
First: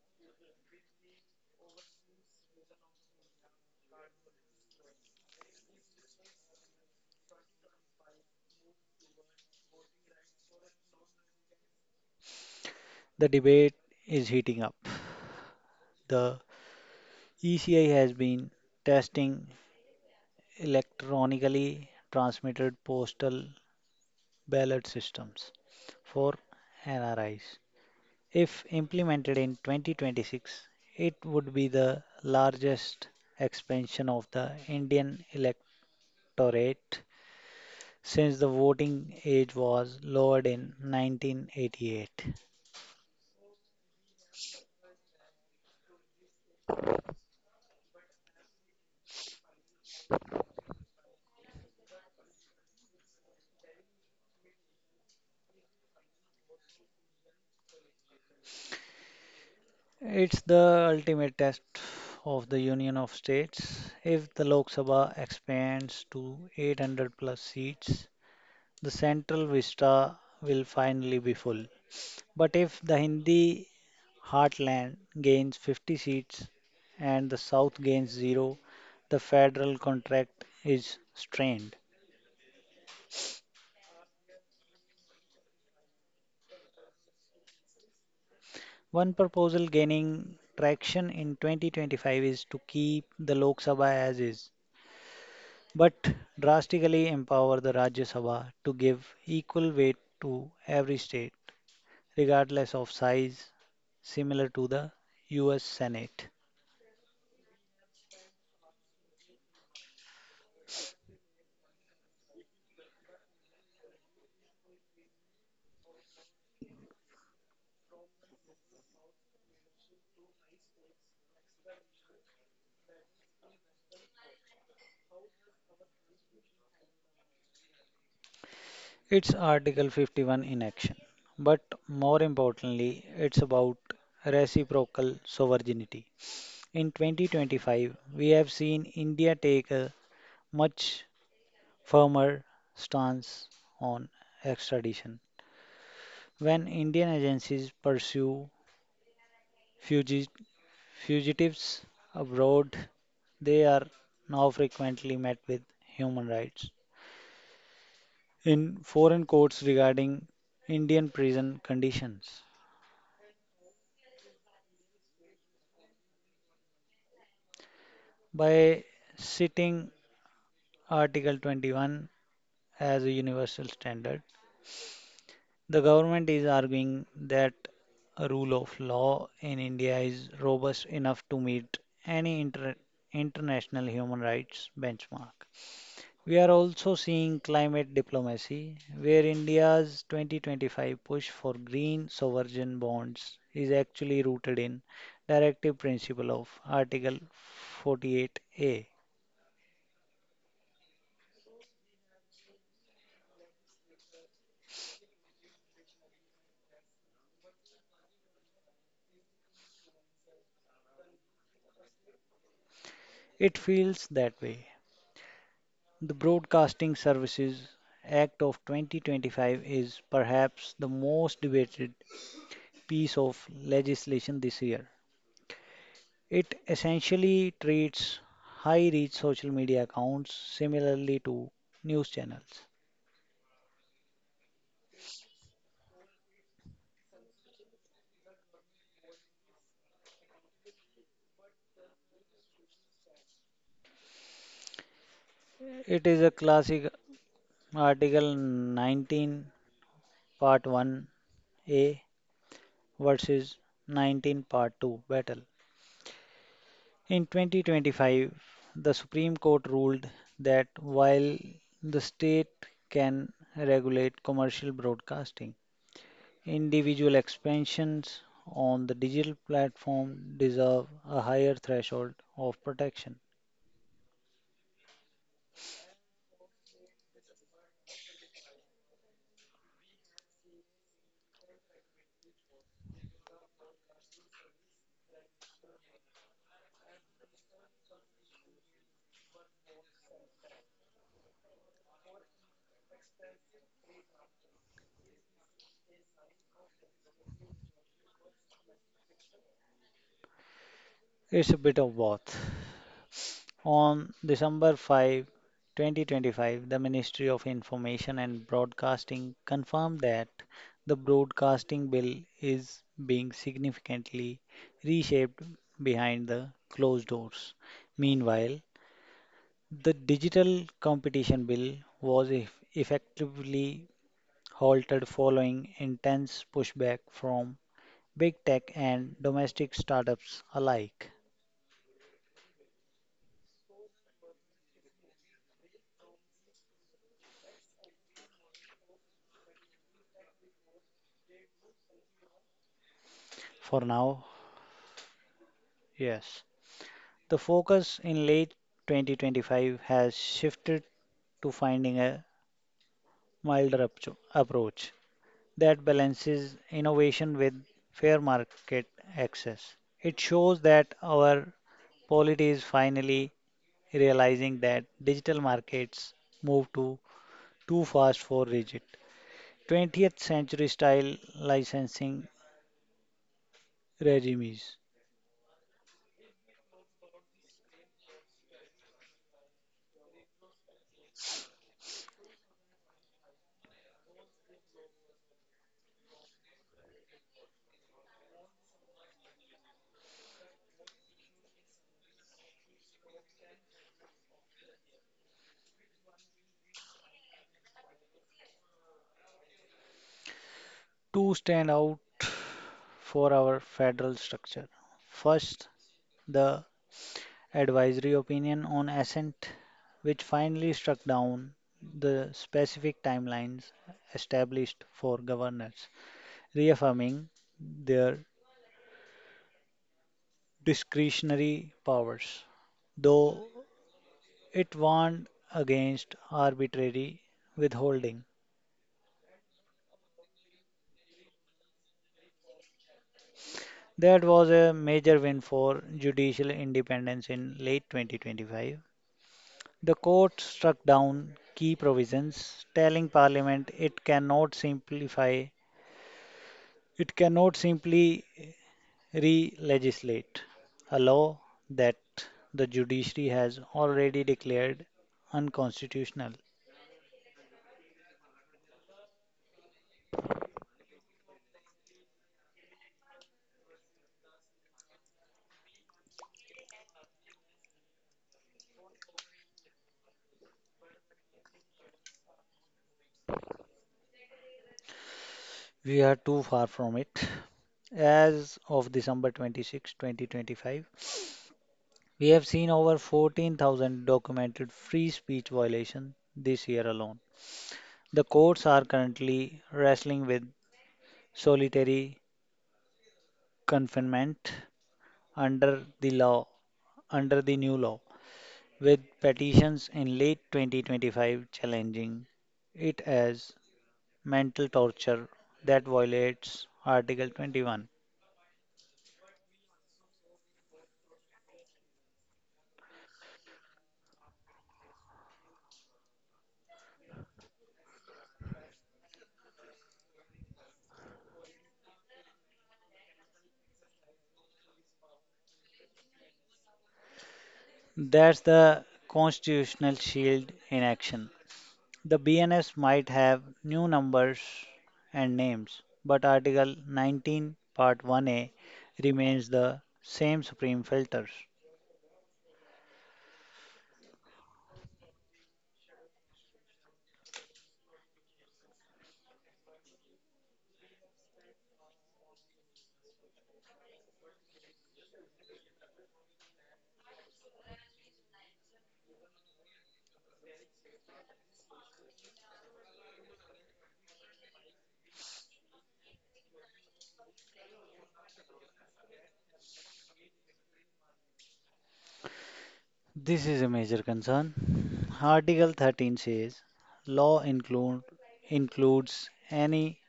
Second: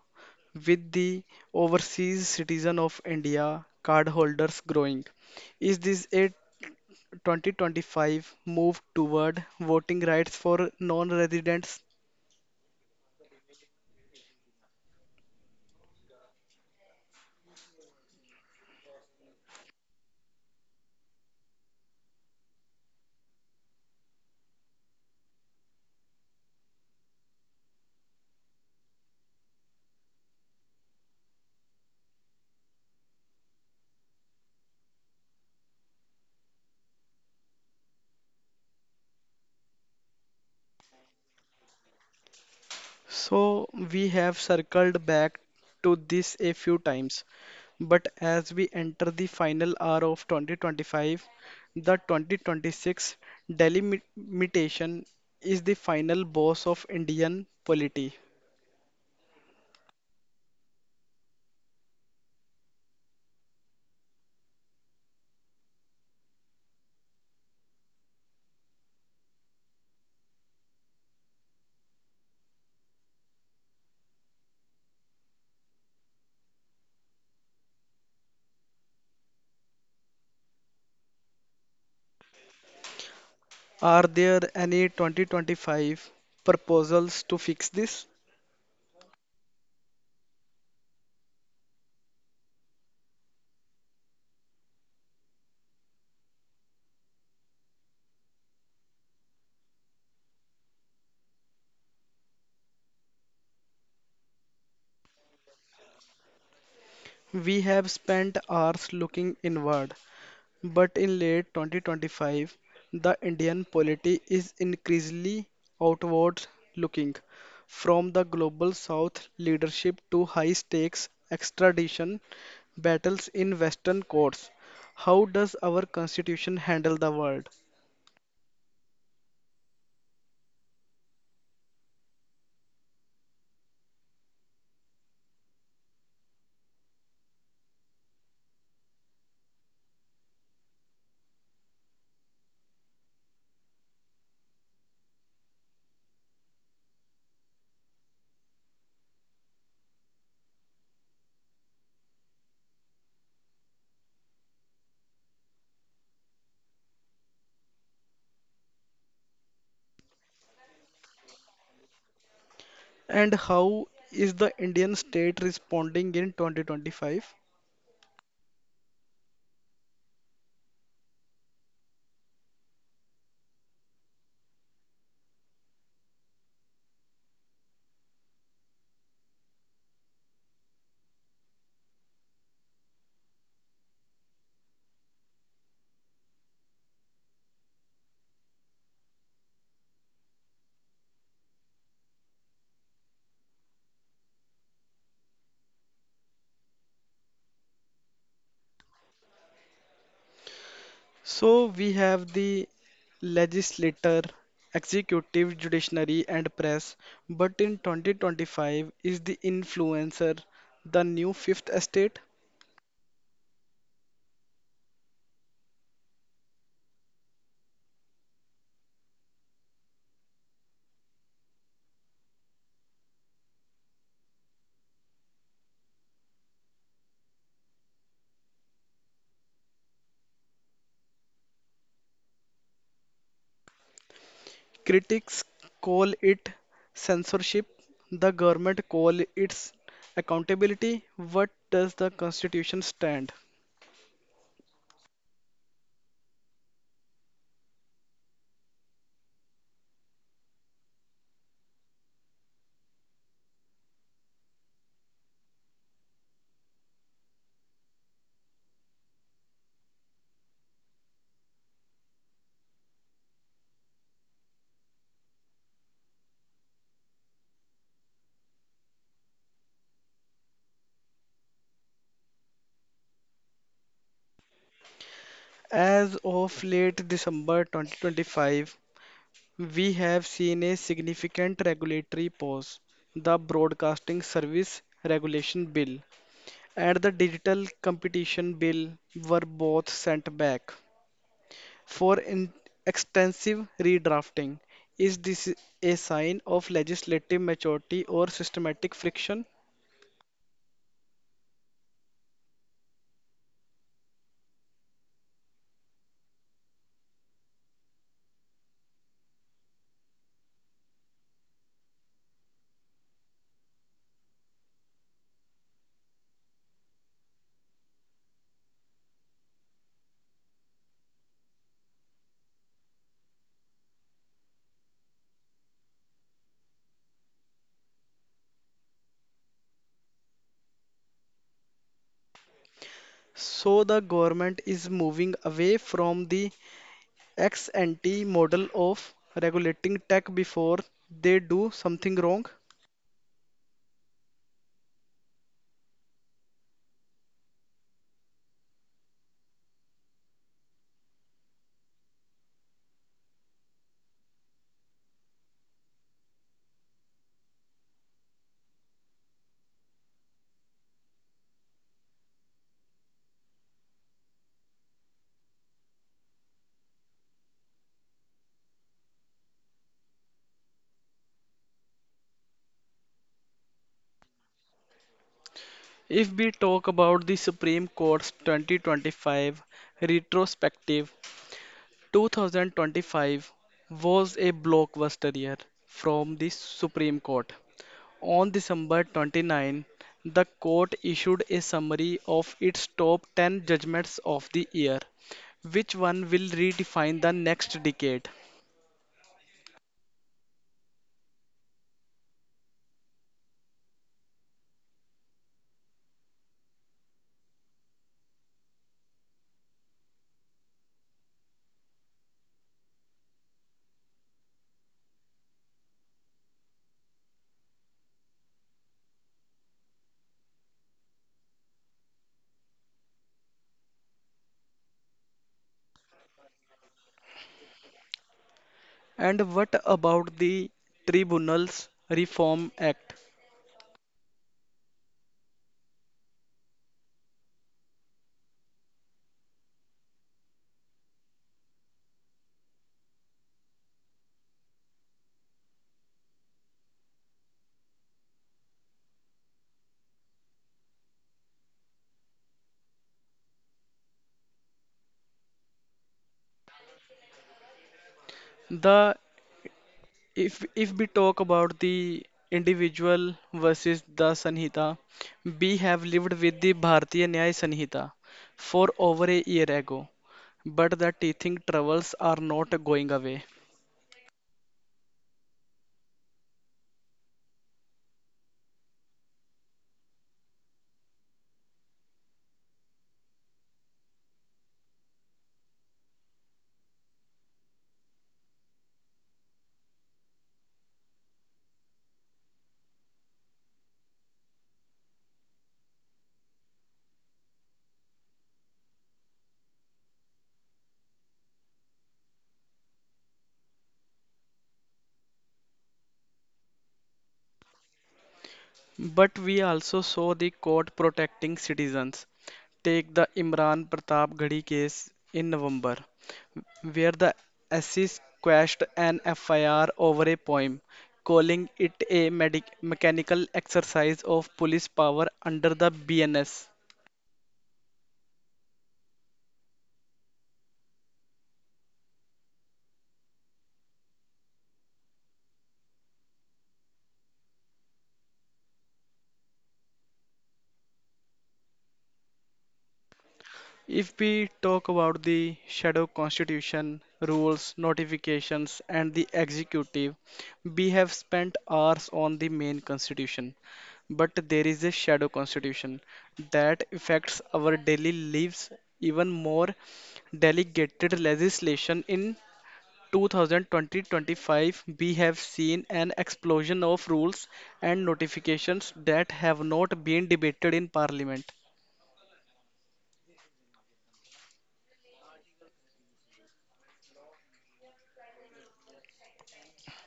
Speaker 1: with the overseas citizen of India cardholders growing. Is this a 2025 moved toward voting rights for non-residents?
Speaker 2: The debate is heating up. The ECI has been testing electronically transmitted postal ballot systems for NRIs. If implemented in 2026, it would be the largest expansion of the Indian electorate since the voting age was lowered in 1988.
Speaker 1: So we have circled back to this a few times. But as we enter the final hour of 2025, the 2026 delimitation is the final boss of Indian polity.
Speaker 2: It's the ultimate test of the Union of States. If the Lok Sabha expands to 800 plus seats, the central vista will finally be full. But if the Hindi heartland gains 50 seats and the South gains zero, the federal contract is strained.
Speaker 1: Are there any 2025 proposals to fix this?
Speaker 2: One proposal gaining traction in 2025 is to keep the Lok Sabha as is, but drastically empower the Rajya Sabha to give equal weight to every state, regardless of size, similar to the US Senate.
Speaker 1: We have spent hours looking inward, but in late 2025, the Indian polity is increasingly outward looking, from the global south leadership to high stakes extradition battles in Western courts. How does our constitution handle the world?
Speaker 2: It's Article 51 in action, but more importantly, it's about reciprocal sovereignty. In 2025, we have seen India take a much firmer stance on extradition. When Indian agencies pursue fugi- fugitives abroad, they are now frequently met with human rights in foreign courts regarding Indian prison conditions,
Speaker 1: And how is the Indian state responding in 2025?
Speaker 2: by citing Article 21 as a universal standard. The government is arguing that rule of law in India is robust enough to meet any international human rights benchmark. We are also seeing climate diplomacy, where India's 2025 push for green sovereign bonds is actually rooted in directive principle of Article 48A.
Speaker 1: So we have the legislature, executive, judiciary, and press. But in 2025, is the influencer the new fifth estate?
Speaker 2: It feels that way. The Broadcasting Services Act of 2025 is perhaps the most debated piece of legislation this year. It essentially treats high reach social media accounts similarly to news channels.
Speaker 1: Critics call it censorship, the government call it accountability. What does the constitution stand?
Speaker 2: It is a classic Article 19, Part 1A versus 19, Part 2 battle. In 2025, the Supreme Court ruled that while the state can regulate commercial broadcasting, individual expansions on the digital platform deserve a higher threshold of protection.
Speaker 1: As of late December 2025, we have seen a significant regulatory pause, the Broadcasting Service Regulation Bill and the Digital Competition Bill were both sent back for in extensive redrafting. Is this a sign of legislative maturity or systematic friction?
Speaker 2: It's a bit of both. On December 5, 2025, the Ministry of Information and Broadcasting confirmed that the broadcasting bill is being significantly reshaped behind the closed doors. Meanwhile, the Digital Competition Bill was effectively halted following intense pushback from big tech and domestic startups alike.
Speaker 1: So the government is moving away from the ex ante model of regulating tech before they do something wrong.
Speaker 2: For now, yes. The focus in late 2025 has shifted to finding a milder approach that balances innovation with fair market access. It shows that our polity is finally realizing that digital markets move too fast for rigid 20th century style licensing regimes.
Speaker 1: If we talk about the Supreme Court's 2025 retrospective, 2025 was a blockbuster year from the Supreme Court. On December 29, the court issued a summary of its top 10 judgments of the year. Which one will redefine the next decade?
Speaker 2: Two stand out for our federal structure. First, the advisory opinion on assent, which finally struck down the specific timelines established for governors, reaffirming their discretionary powers, though it warned against arbitrary withholding.
Speaker 1: And what about the Tribunals Reform Act?
Speaker 2: That was a major win for judicial independence in late 2025. The court struck down key provisions, telling Parliament it cannot simply re-legislate a law that the judiciary has already declared unconstitutional.
Speaker 1: The If we talk about the individual versus the Sanhita, we have lived with the Bharatiya Nyaya Sanhita for over a year ago, but the teething troubles are not going away.
Speaker 2: We are too far from it. As of December 26, 2025, we have seen over 14,000 documented free speech violations this year alone. The courts are currently wrestling with solitary confinement under the law, under the new law, with petitions in late 2025 challenging it as mental torture that violates Article 21.
Speaker 1: But we also saw the court protecting citizens. Take the Imran Pratap Ghadi case in November, where the Assis quashed an FIR over a poem, calling it a mechanical exercise of police power under the BNS.
Speaker 2: That's the constitutional shield in action. The BNS might have new numbers and names, but Article 19, Part 1A remains the same supreme filters.
Speaker 1: If we talk about the shadow constitution, rules, notifications, and the executive, we have spent hours on the main constitution. But there is a shadow constitution that affects our daily lives even more. Delegated legislation in 2025, we have seen an explosion of rules and notifications that have not been debated in parliament.
Speaker 2: This is a major concern. Article 13 says law include, includes any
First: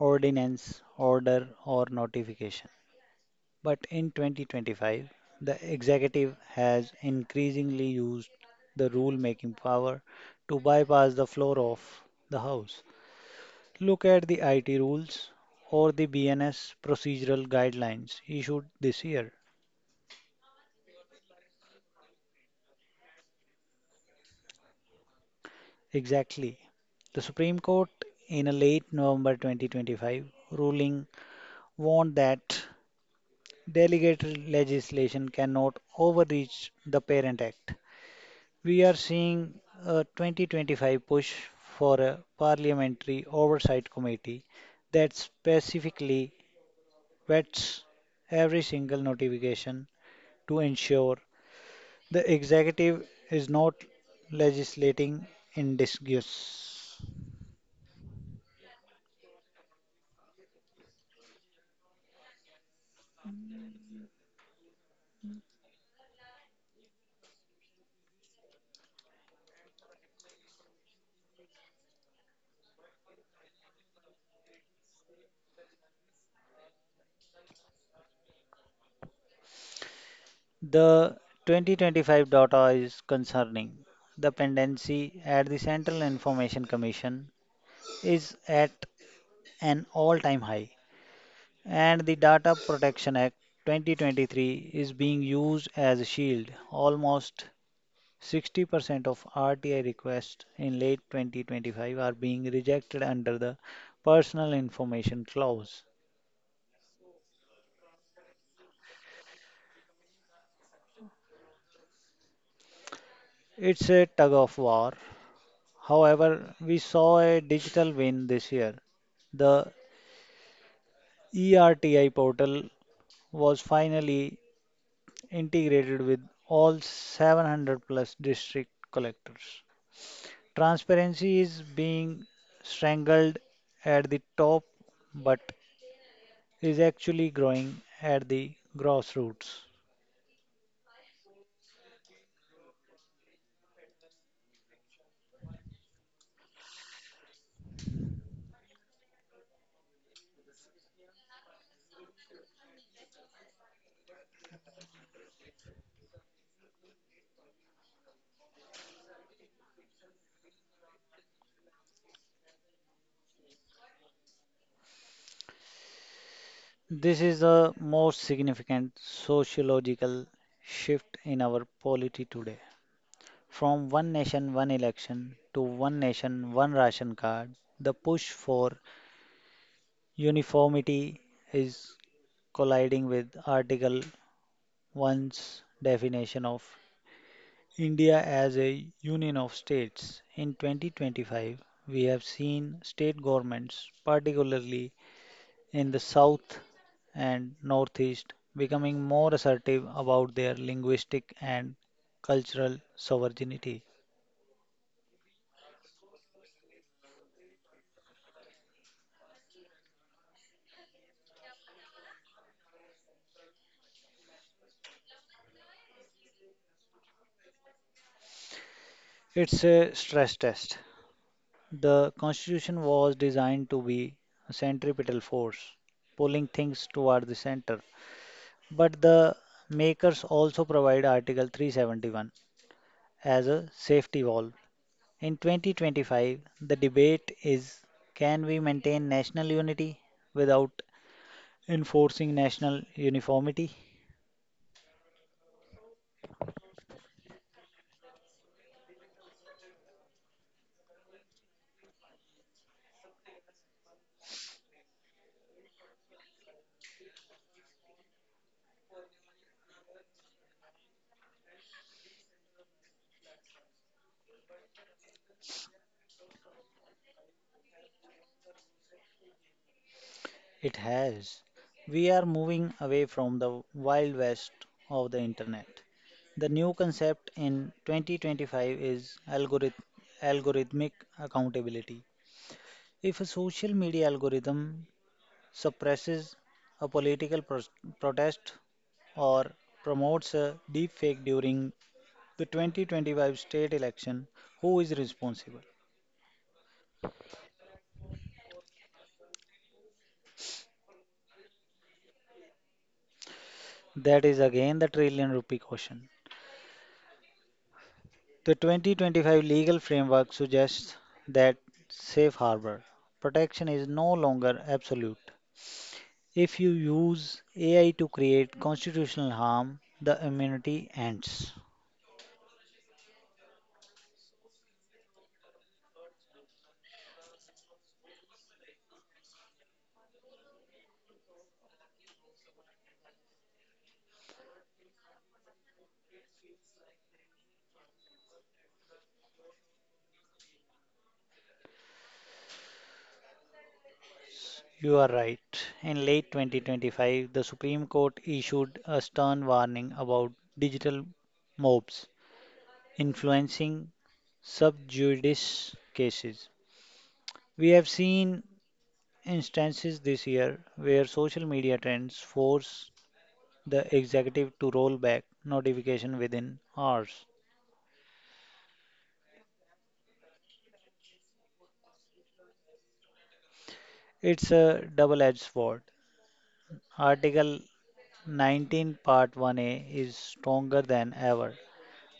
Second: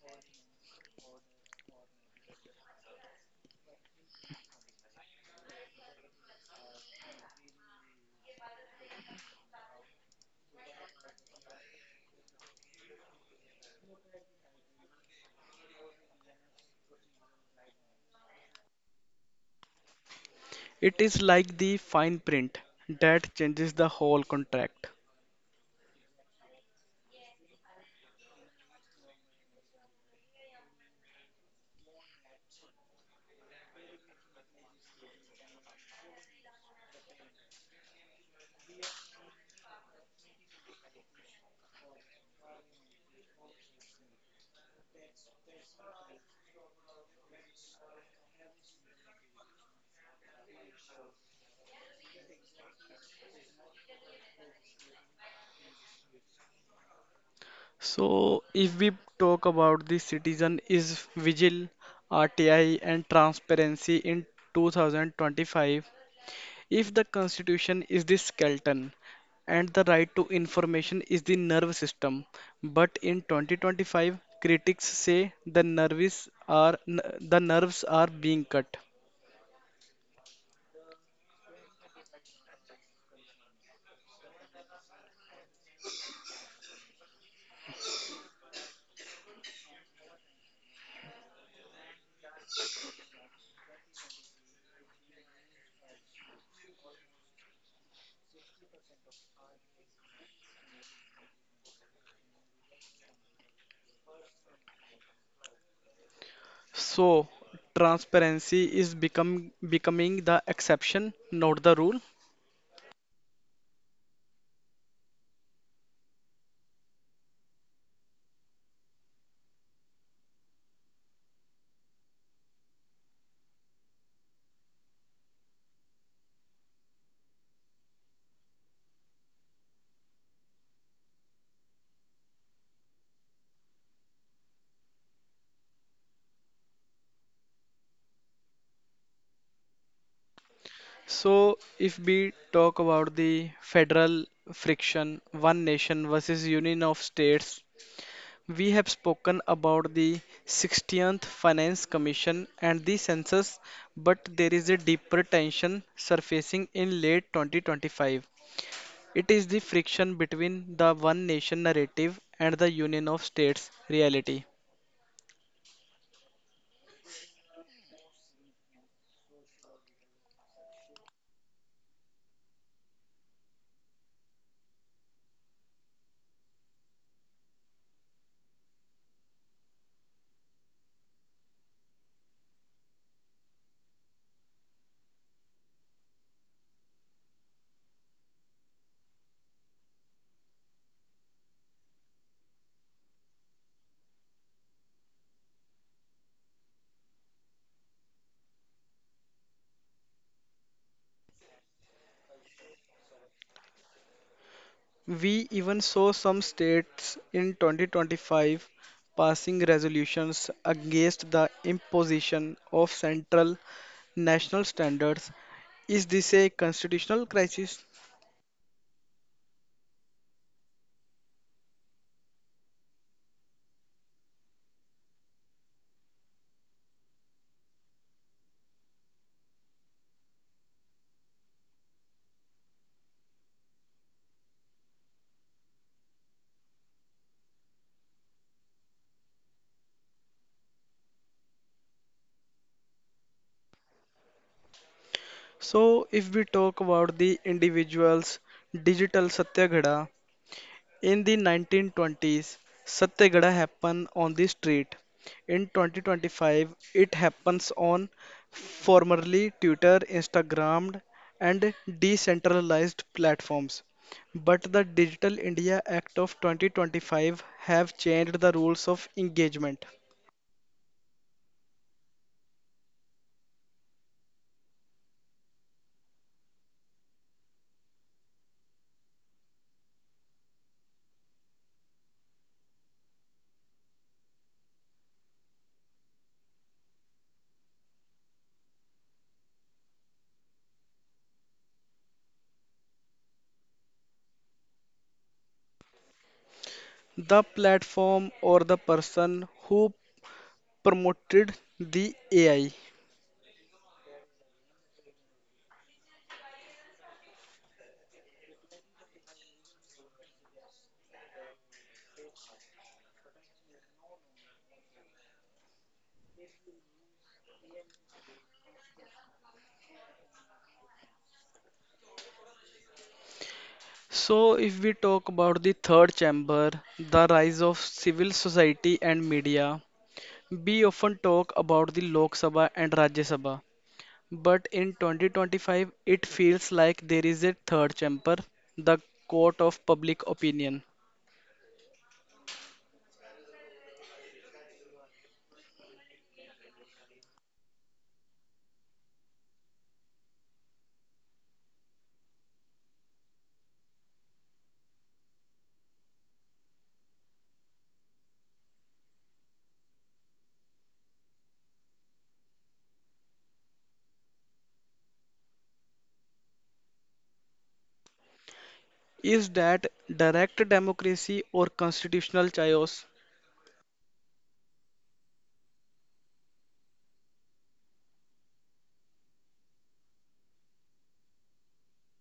Speaker 2: ordinance, order, or notification. But in 2025, the executive has increasingly used the rule making power to bypass the floor of the House. Look at the IT rules or the BNS procedural guidelines issued this year.
Speaker 1: It is like the fine print that changes the whole contract.
Speaker 2: Exactly. The Supreme Court, in a late November 2025 ruling, warned that delegated legislation cannot overreach the Parent Act. We are seeing a 2025 push for a parliamentary oversight committee that specifically vets every single notification to ensure the executive is not legislating in disguise.
Speaker 1: So, if we talk about the citizen is vigil, RTI, and transparency in 2025, if the constitution is the skeleton and the right to information is the nerve system, but in 2025, critics say the nerves are being cut.
Speaker 2: The 2025 data is concerning. The pendency at the Central Information Commission is at an all time high, and the Data Protection Act 2023 is being used as a shield. Almost 60% of RTI requests in late 2025 are being rejected under the Personal Information Clause.
Speaker 1: So, transparency is become becoming the exception, not the rule.
Speaker 2: It's a tug of war. However, we saw a digital win this year. The ERTI portal was finally integrated with all 700 plus district collectors. Transparency is being strangled at the top, but is actually growing at the grassroots.
Speaker 1: So, if we talk about the federal friction, one nation versus union of states, we have spoken about the 60th Finance Commission and the census, but there is a deeper tension surfacing in late 2025. It is the friction between the one nation narrative and the union of states reality.
Speaker 2: This is the most significant sociological shift in our polity today. From one nation, one election to one nation, one ration card, the push for uniformity is colliding with Article 1's definition of India as a union of states. In 2025, we have seen state governments, particularly in the south and northeast, becoming more assertive about their linguistic and cultural sovereignty.
Speaker 1: We even saw some states in 2025 passing resolutions against the imposition of central national standards. Is this a constitutional crisis?
Speaker 2: It's a stress test. The constitution was designed to be a centripetal force, pulling things toward the center. But the makers also provide Article 371 as a safety valve. In 2025, the debate is, can we maintain national unity without enforcing national uniformity?
Speaker 1: So, if we talk about the individuals, digital Satyagraha. In the 1920s, Satyagraha happened on the street. In 2025, it happens on formerly Twitter, Instagram, and decentralized platforms. But the Digital India Act of 2025 have changed the rules of engagement.
Speaker 2: It has. We are moving away from the wild west of the internet. The new concept in 2025 is algorithmic accountability. If a social media algorithm suppresses a protest or promotes a deepfake during the 2025 state election, who is responsible?
Speaker 1: The platform or the person who promoted the AI?
Speaker 2: That is again the trillion rupee question. The 2025 legal framework suggests that safe harbor protection is no longer absolute. If you use AI to create constitutional harm, the immunity ends.
Speaker 1: So, if we talk about the third chamber, the rise of civil society and media, we often talk about the Lok Sabha and Rajya Sabha. But in 2025, it feels like there is a third chamber, the court of public opinion.
Speaker 2: You are right. In late 2025, the Supreme Court issued a stern warning about digital mobs influencing sub judice cases. We have seen instances this year where social media trends force the executive to roll back notification within hours.
Speaker 1: Is that direct democracy or constitutional chaos?
Speaker 2: It's a double-edged sword. Article 19 Part 1A is stronger than ever,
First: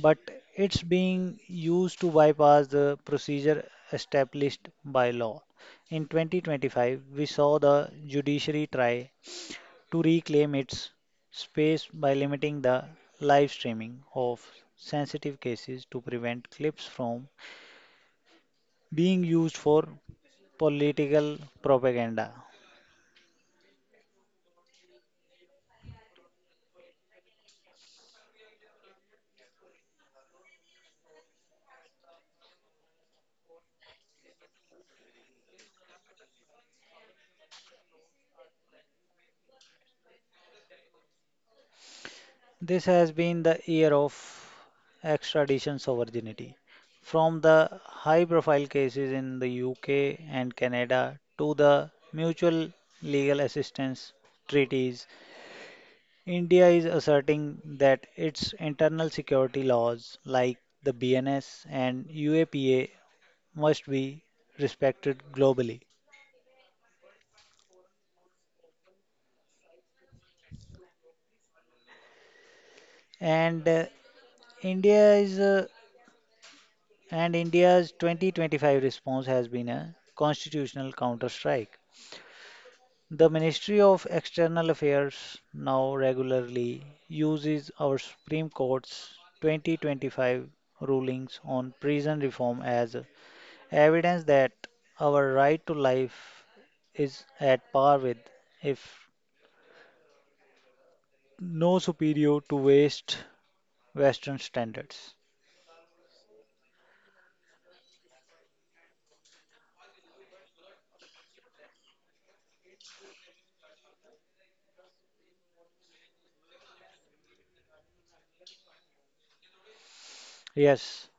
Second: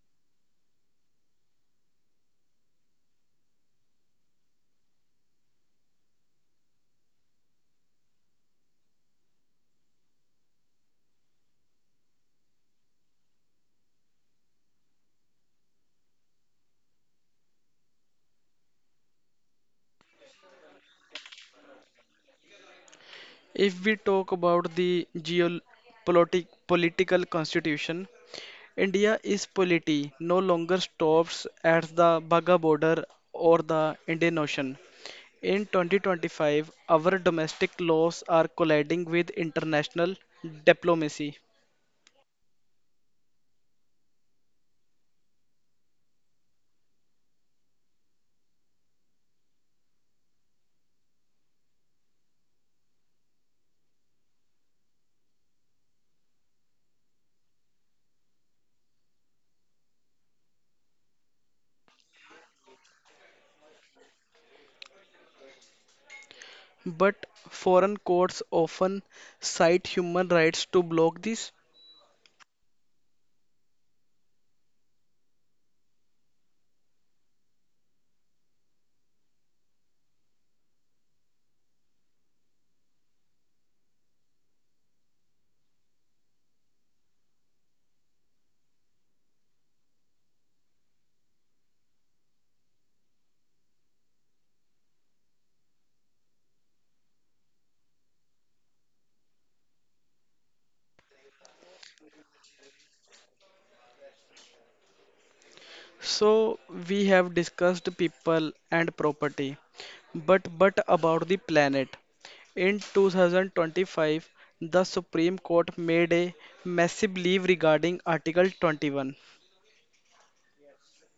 Speaker 2: but it's being used to bypass the procedure established by law. In 2025, we saw the judiciary try to reclaim its space by limiting the live streaming of sensitive cases to prevent clips from being used for political propaganda.
Speaker 1: If we talk about the geopolitic political constitution, India is polity, no longer stops at the Bagha border or the Indian Ocean. In 2025, our domestic laws are colliding with international diplomacy.
Speaker 2: This has been the year of extradition sovereignty, from the high profile cases in the UK and Canada to the mutual legal assistance treaties. India is asserting that its internal security laws, like the BNS and UAPA, must be respected globally.
Speaker 1: But foreign courts often cite human rights to block this.
Speaker 2: And India is and India's 2025 response has been a constitutional counterstrike. The Ministry of External Affairs now regularly uses our Supreme Court's 2025 rulings on prison reform as evidence that our right to life is at par with, if no superior to waste Western standards.
Speaker 1: So we have discussed people and property, but about the planet. In 2025, the Supreme Court made a massive leave regarding Article 21.
Speaker 2: Yes,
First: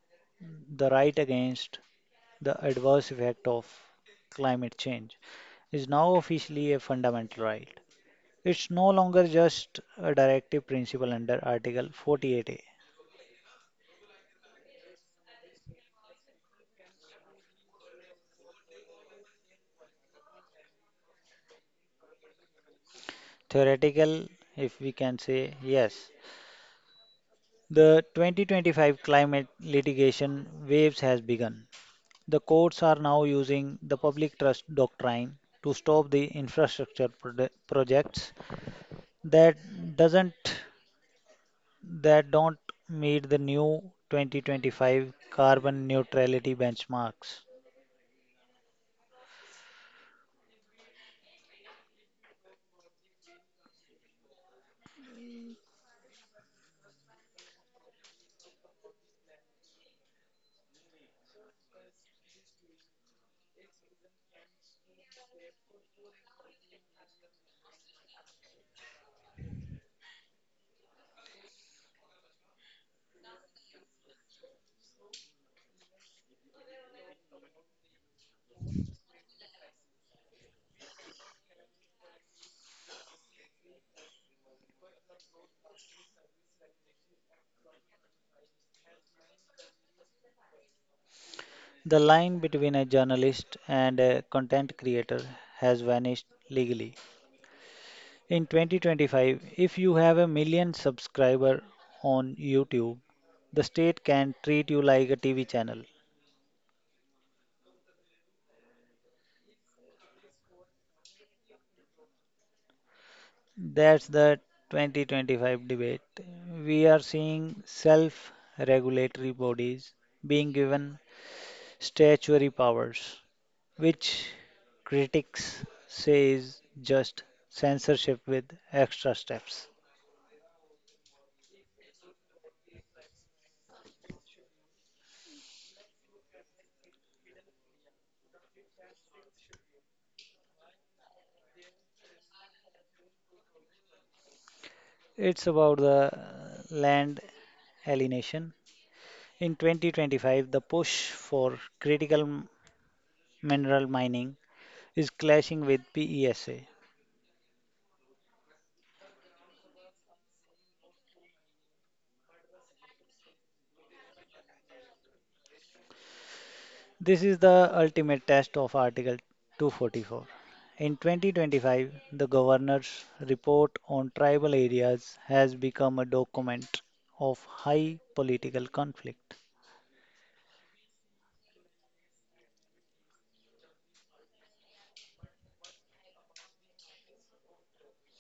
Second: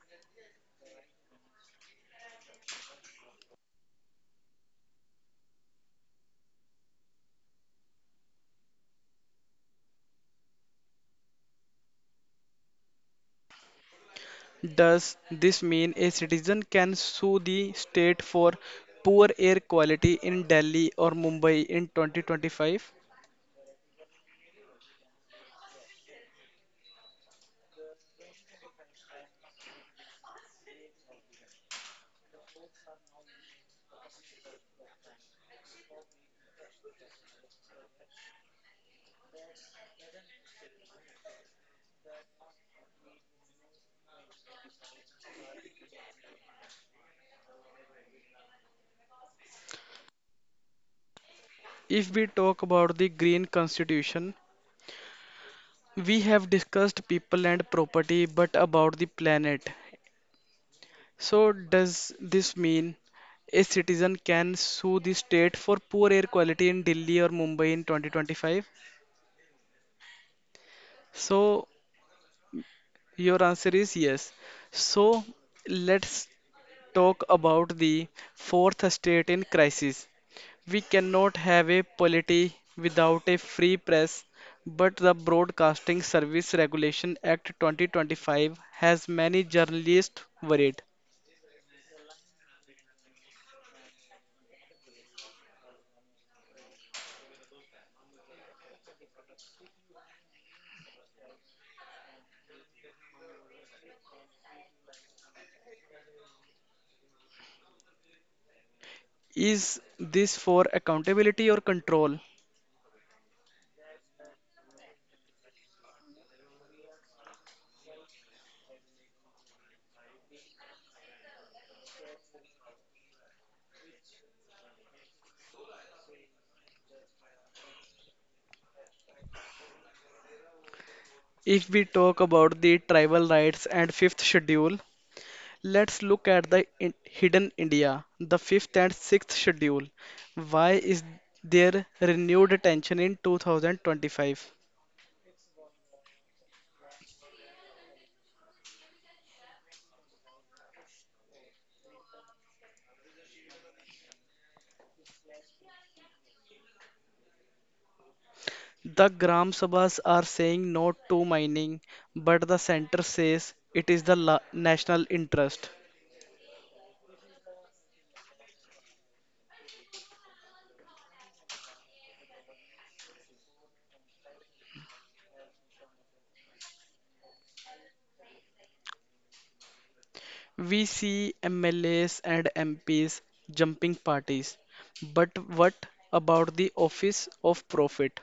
Speaker 2: the right against the adverse effect of climate change is now officially a fundamental right. It's no longer just a directive principle under Article 48A.
Speaker 1: Does this mean a citizen can sue the state for poor air quality in Delhi or Mumbai in 2025?
Speaker 2: Theoretical, if we can say yes. The 2025 climate litigation waves has begun. The courts are now using the public trust doctrine to stop the infrastructure projects that doesn't that don't meet the new 2025 carbon neutrality benchmarks.
Speaker 1: If we talk about the Green Constitution, we have discussed people and property, but about the planet. So, does this mean a citizen can sue the state for poor air quality in Delhi or Mumbai in 2025? So, your answer is yes. So, let's talk about the fourth state in crisis. We cannot have a polity without a free press, but the Broadcasting Service Regulation Act 2025 has many journalists worried.
Speaker 2: The line between a journalist and a content creator has vanished legally. In 2025, if you have a million subscriber on YouTube, the state can treat you like a TV channel.
Speaker 1: Is this for accountability or control?
Speaker 2: That's the 2025 debate. We are seeing self regulatory bodies being given statutory powers, which critics say is just censorship with extra steps.
Speaker 1: If we talk about the tribal rights and fifth schedule, let's look at the hidden India, the fifth and sixth schedule. Why is there renewed attention in 2025?
Speaker 2: It's about the land alienation. In 2025, the push for critical mineral mining is clashing with PESA.
Speaker 1: The Gram Sabhas are saying no to mining, but the center says it is the national interest.
Speaker 2: This is the ultimate test of Article 244. In 2025, the governor's report on tribal areas has become a document of high political conflict.
Speaker 1: We see MLAs and MPs jumping parties, but what about the office of profit?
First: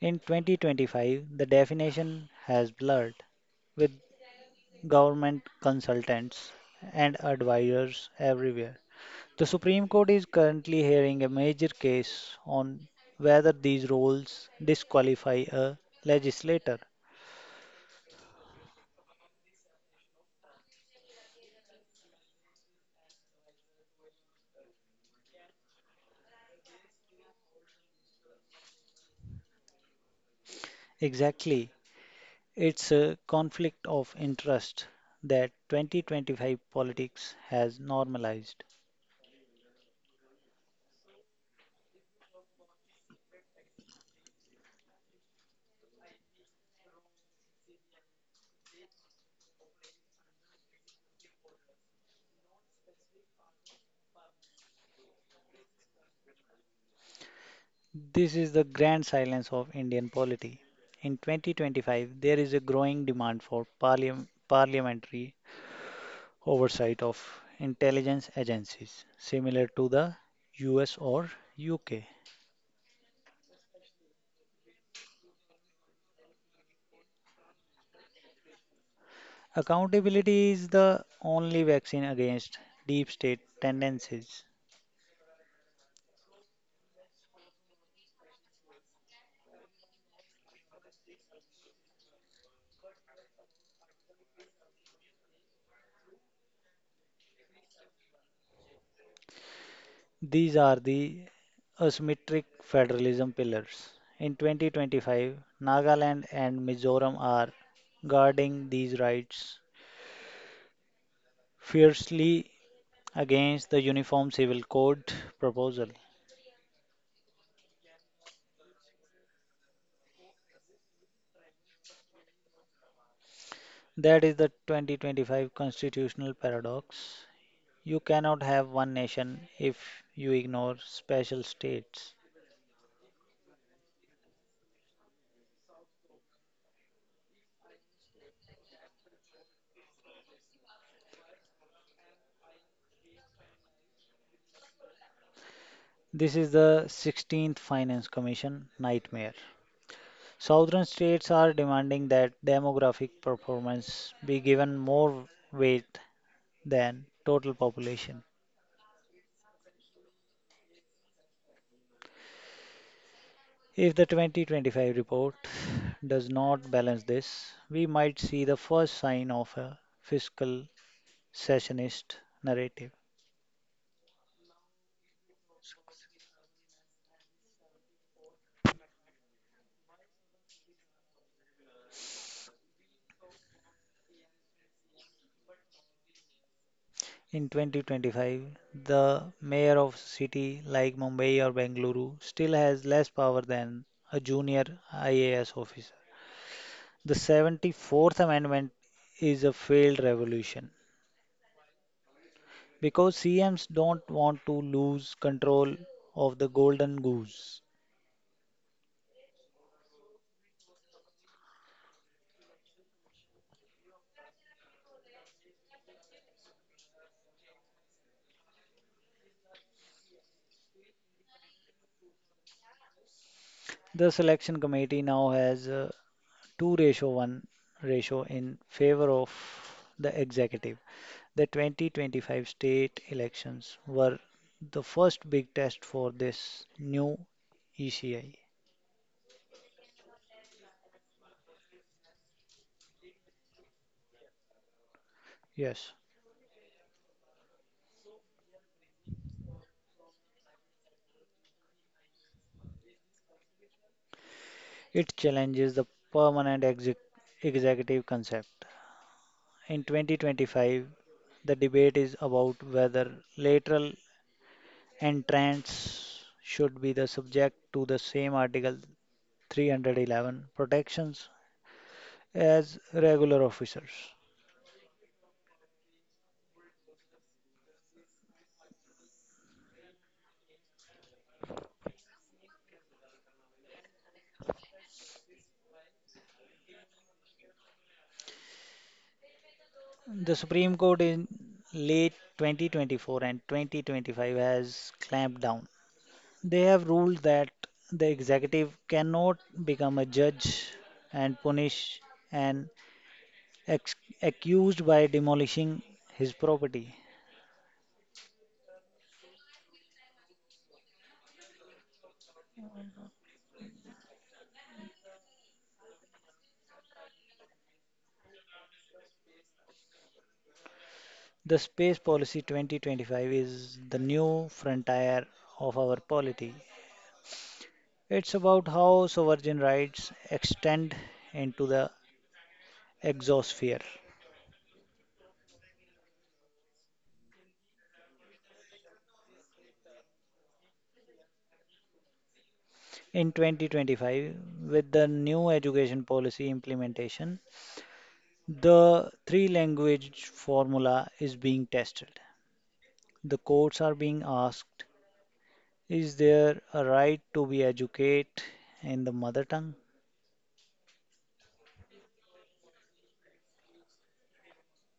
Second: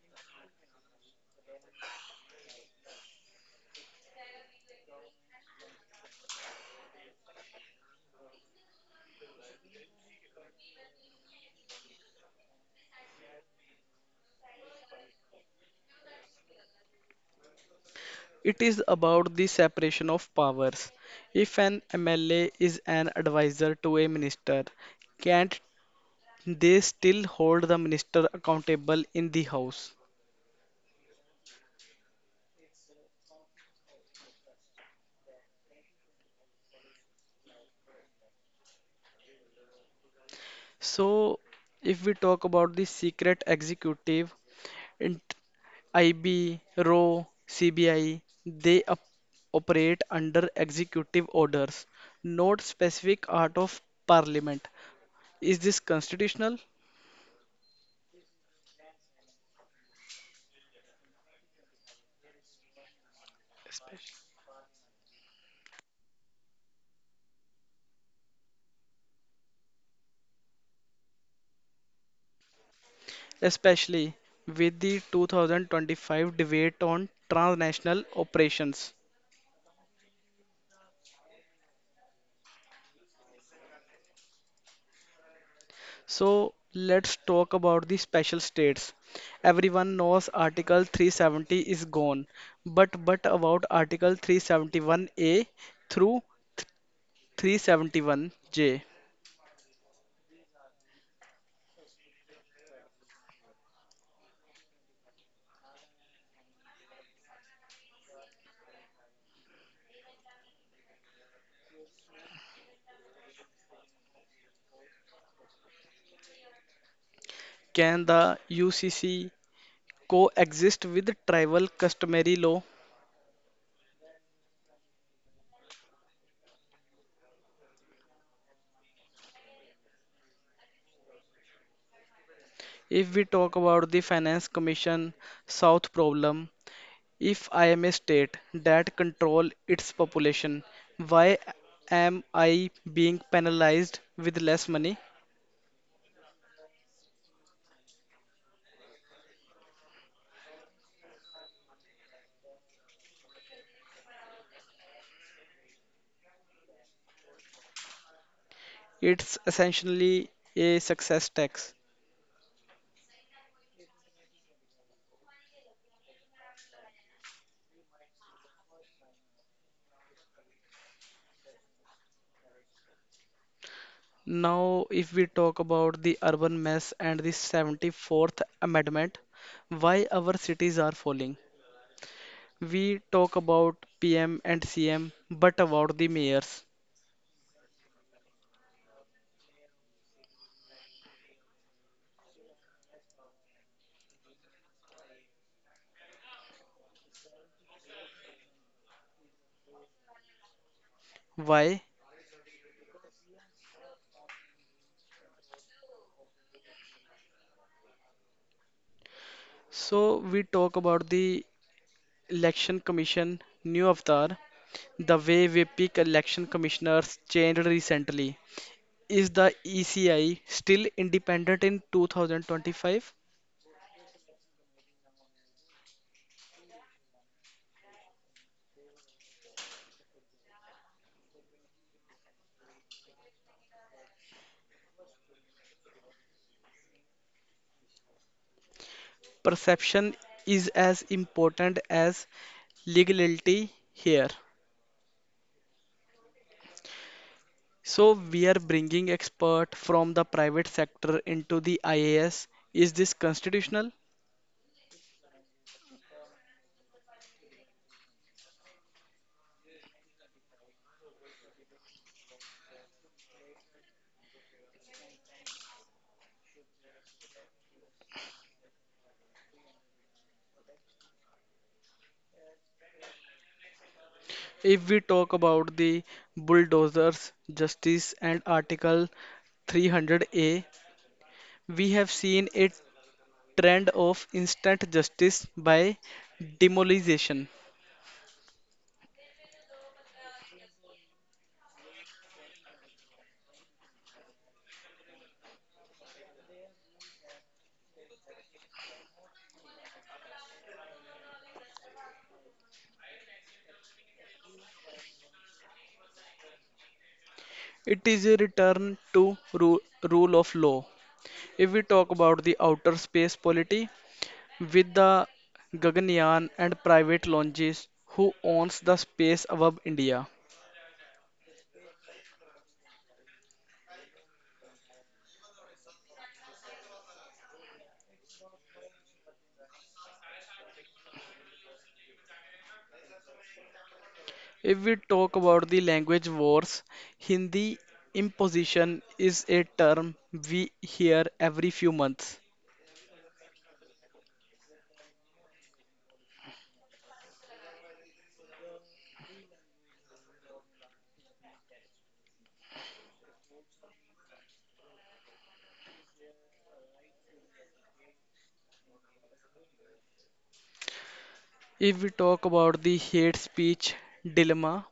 Speaker 2: In 2025, the definition has blurred with government consultants and advisors everywhere. The Supreme Court is currently hearing a major case on whether these roles disqualify a legislator.
Speaker 1: It is about the separation of powers. If an MLA is an advisor to a minister, can't they still hold the minister accountable in the House?
Speaker 2: Exactly. It's a conflict of interest that 2025 politics has normalized.
Speaker 1: So, if we talk about the secret executive, int- IB, RO, CBI, they operate under executive orders, not specific art of parliament. Is this constitutional?
Speaker 2: This is the grand silence of Indian polity. In 2025, there is a growing demand for parliamentary oversight of intelligence agencies, similar to the US or UK.
Speaker 1: Especially with the 2025 debate on transnational operations.
Speaker 2: Accountability is the only vaccine against deep state tendencies.
Speaker 1: So let's talk about the special states. Everyone knows Article 370 is gone, but about Article 371A through 371J.
Speaker 2: These are the asymmetric federalism pillars. In 2025, Nagaland and Mizoram are guarding these rights fiercely against the Uniform Civil Code proposal.
Speaker 1: Can the UCC coexist with tribal customary law?
Speaker 2: That is the 2025 constitutional paradox. You cannot have one nation if you ignore special states.
Speaker 1: If we talk about the Finance Commission South problem, if I am a state that control its population, why am I being penalized with less money?
Speaker 2: This is the 16th Finance Commission nightmare. Southern states are demanding that demographic performance be given more weight than total population.
Speaker 1: It's essentially a success tax.
Speaker 2: If the 2025 report does not balance this, we might see the first sign of a fiscal secessionist narrative.
Speaker 1: Now, if we talk about the urban mess and the 74th Amendment, why our cities are falling? We talk about PM and CM, but about the mayors.
Speaker 2: In 2025, the mayor of a city like Mumbai or Bengaluru still has less power than a junior IAS officer. The 74th Amendment is a failed revolution,
Speaker 1: Why?
Speaker 2: because CMs don't want to lose control of the golden goose.
Speaker 1: So we talk about the election commission, new avatar, the way we pick election commissioners changed recently. Is the ECI still independent in 2025?
Speaker 2: The selection committee now has a 2 ratio 1 ratio in favor of the executive. The 2025 state elections were the first big test for this new ECI.
Speaker 1: Perception is as important as legality here.
Speaker 2: Yes,
Speaker 1: So we are bringing expert from the private sector into the IAS. Is this constitutional?
Speaker 2: it challenges the permanent executive concept. In 2025, the debate is about whether lateral and trends should be the subject to the same Article 311 protections as regular officers.
Speaker 1: If we talk about the bulldozers, justice and Article 300A, we have seen a trend of instant justice by demolization.
Speaker 2: The Supreme Court in late 2024 and 2025 has clamped down. They have ruled that the executive cannot become a judge and punish an ex- accused by demolishing his property.
Speaker 1: It is a return to rule of law. If we talk about the outer space polity, with the Gaganyaan and private launches, who owns the space above India?
Speaker 2: The Space Policy 2025 is the new frontier of our polity. It's about how sovereign rights extend into the exosphere.
Speaker 1: If we talk about the language wars, Hindi imposition is a term we hear every few months.
Speaker 2: In 2025, with the new education policy implementation, the three language formula is being tested. The courts are being asked, is there a right to be educated in the mother tongue?
Speaker 1: If we talk about the hate speech dilemma,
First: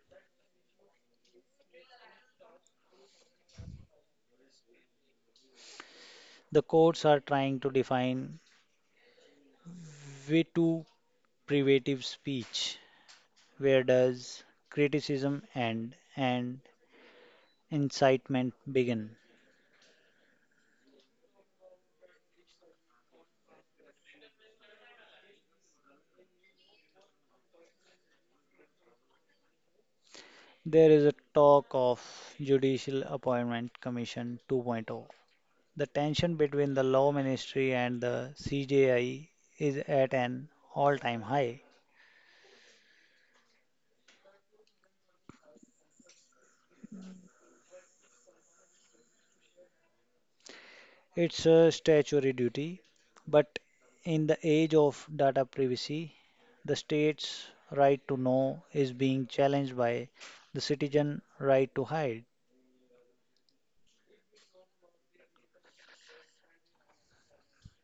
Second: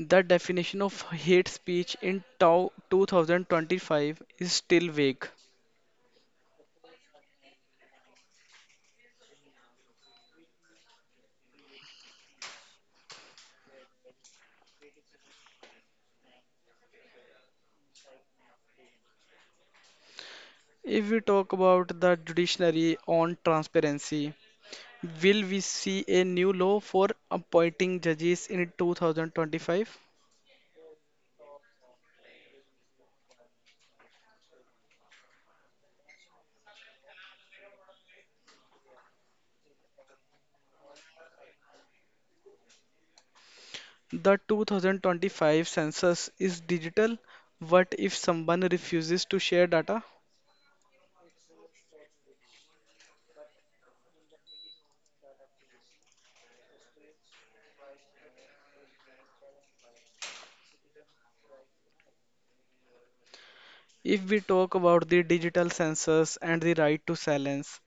Speaker 1: the definition of hate speech in 2025 is still vague.
Speaker 2: The courts are trying to define V2 privative speech. Where does criticism end and incitement begin?
Speaker 1: If we talk about the judiciary on transparency, will we see a new law for appointing judges in 2025?
Speaker 2: There is a talk of Judicial Appointment Commission 2.0. The tension between the Law Ministry and the CJI is at an all-time high.
Speaker 1: The 2025 census is digital. What if someone refuses to share data?
Speaker 2: It's a statutory duty, but in the age of data privacy, the state's right to know is being challenged by the citizen right to hide.
Speaker 1: If we talk about the digital sensors and the right to silence,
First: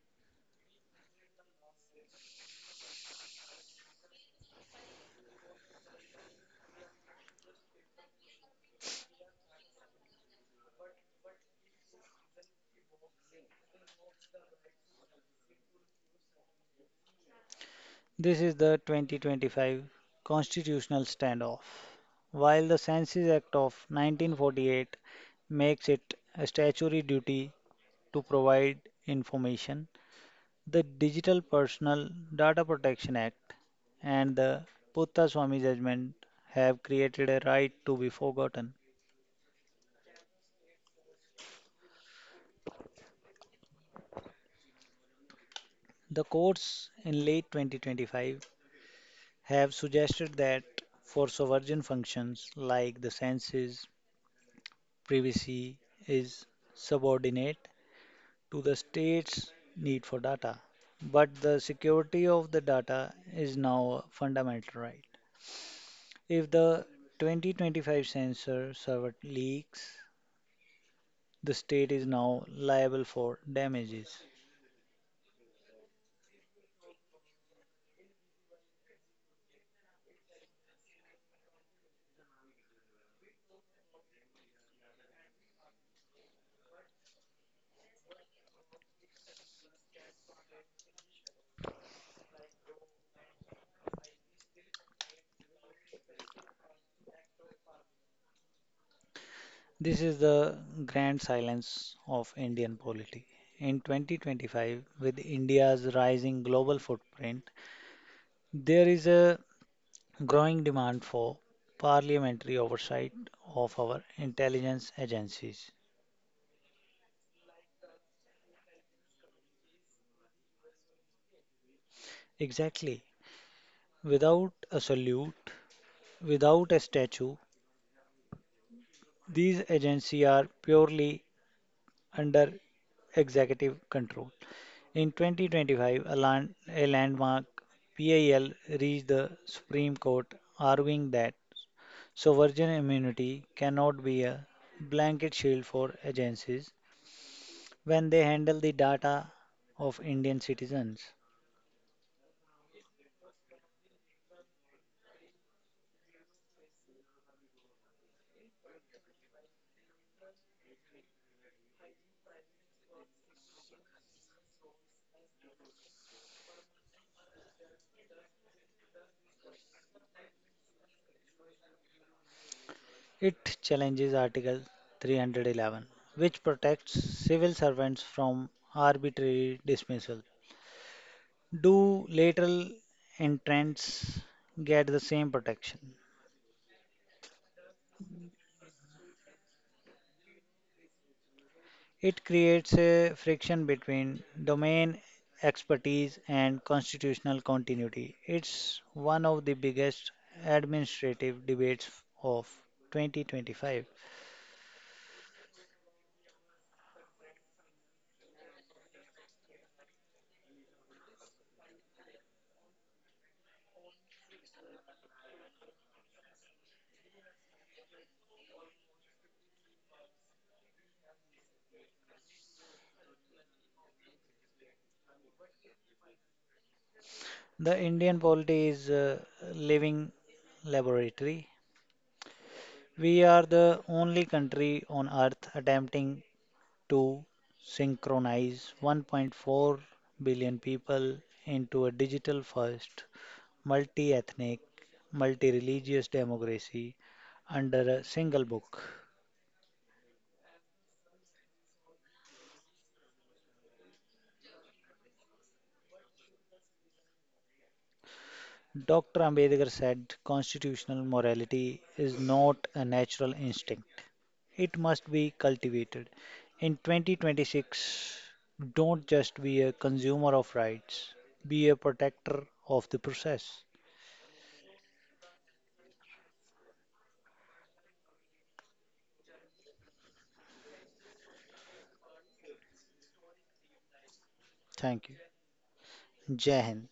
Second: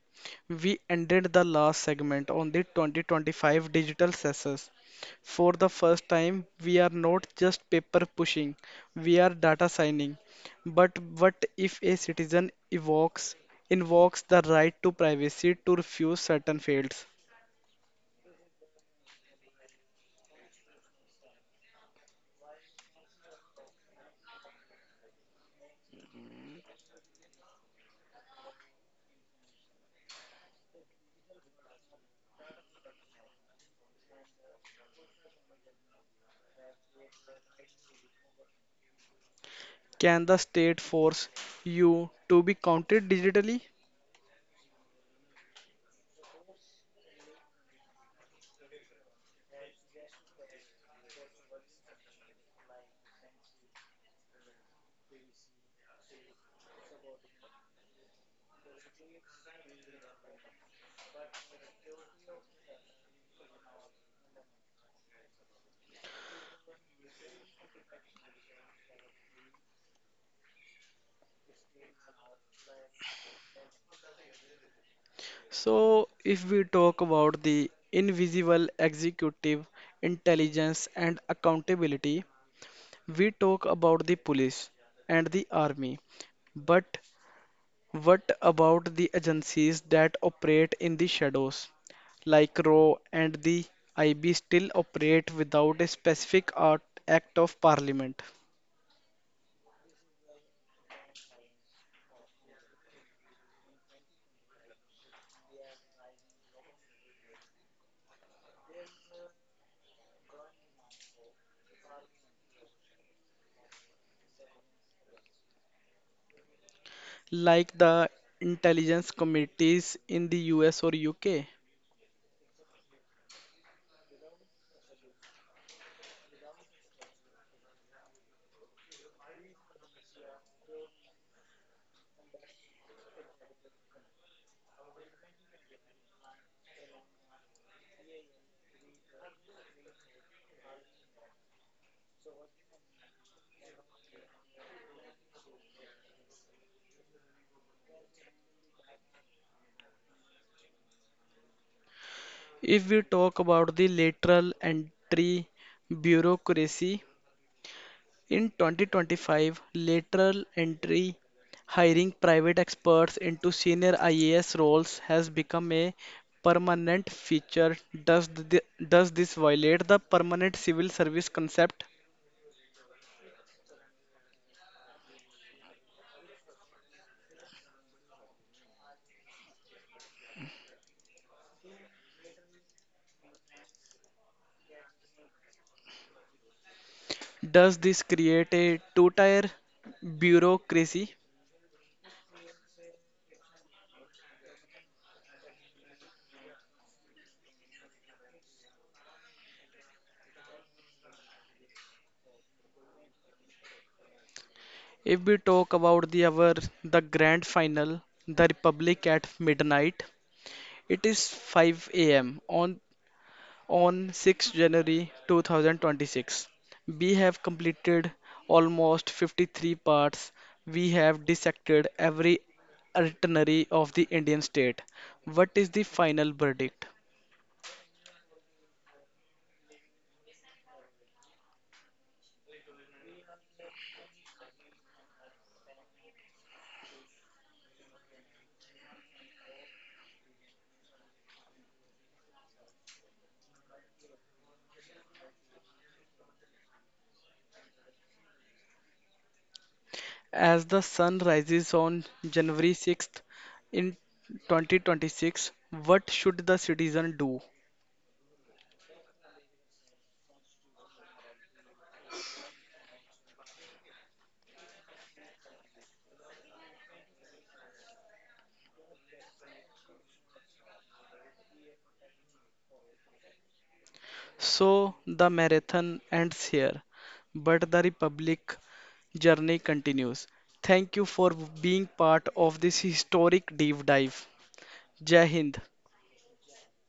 Speaker 1: we ended the last segment on the 2025 digital sensors. For the first time, we are not just paper pushing, we are data signing. But what if a citizen invokes the right to privacy to refuse certain fields?
Speaker 2: This is the 2025 constitutional standoff. While the Census Act of 1948 makes it a statutory duty to provide information, the Digital Personal Data Protection Act and the Puttaswamy judgment have created a right to be forgotten.
Speaker 1: Can the state force you to be counted digitally?
Speaker 2: The courts in late 2025 have suggested that for sovereign functions like the census, privacy is subordinate to the state's need for data. But the security of the data is now a fundamental right. If the 2025 sensor server leaks, the state is now liable for damages.
Speaker 1: So, if we talk about the invisible executive intelligence and accountability, we talk about the police and the army. But what about the agencies that operate in the shadows, like RAW and the IB still operate without a specific act of parliament,
Speaker 2: This is the grand silence of Indian polity. In 2025, with India's rising global footprint, there is a growing demand for parliamentary oversight of our intelligence agencies.
Speaker 1: like the intelligence committees in the US or UK?
Speaker 2: Exactly. Without a salute, without a statue, these agencies are purely under executive control. In 2025, a landmark PIL reached the Supreme Court arguing that sovereign immunity cannot be a blanket shield for agencies when they handle the data of Indian citizens.
Speaker 1: If we talk about the lateral entry bureaucracy, in 2025, lateral entry hiring private experts into senior IAS roles has become a permanent feature. Does, th- does this violate the permanent civil service concept?
Speaker 2: It challenges Article 311, which protects civil servants from arbitrary dismissal. Do lateral entrants get the same protection?
Speaker 1: Does this create a two-tier bureaucracy?
Speaker 2: It creates a friction between domain expertise and constitutional continuity. It's one of the biggest administrative debates of 2025.
Speaker 1: If we talk about the hour, the grand final, the Republic at midnight, it is 5 a.m. on 6 January 2026. We have completed almost 53 parts. We have dissected every itinerary of the Indian state. What is the final verdict?
Speaker 2: The Indian polity is a living laboratory. We are the only country on Earth attempting to synchronize 1.4 billion people into a digital first, multi ethnic, multi religious democracy under a single book.
Speaker 1: As the sun rises on January 6th in 2026, what should the citizen do?
Speaker 2: Dr. Ambedkar said constitutional morality is not a natural instinct. It must be cultivated. In 2026, don't just be a consumer of rights, be a protector of the process.
Speaker 1: So the marathon ends here, but the Republic journey continues. Thank you for being part of this historic deep dive.
Speaker 2: Thank you.
Speaker 1: Jai Hind.
Speaker 2: Jai Hind.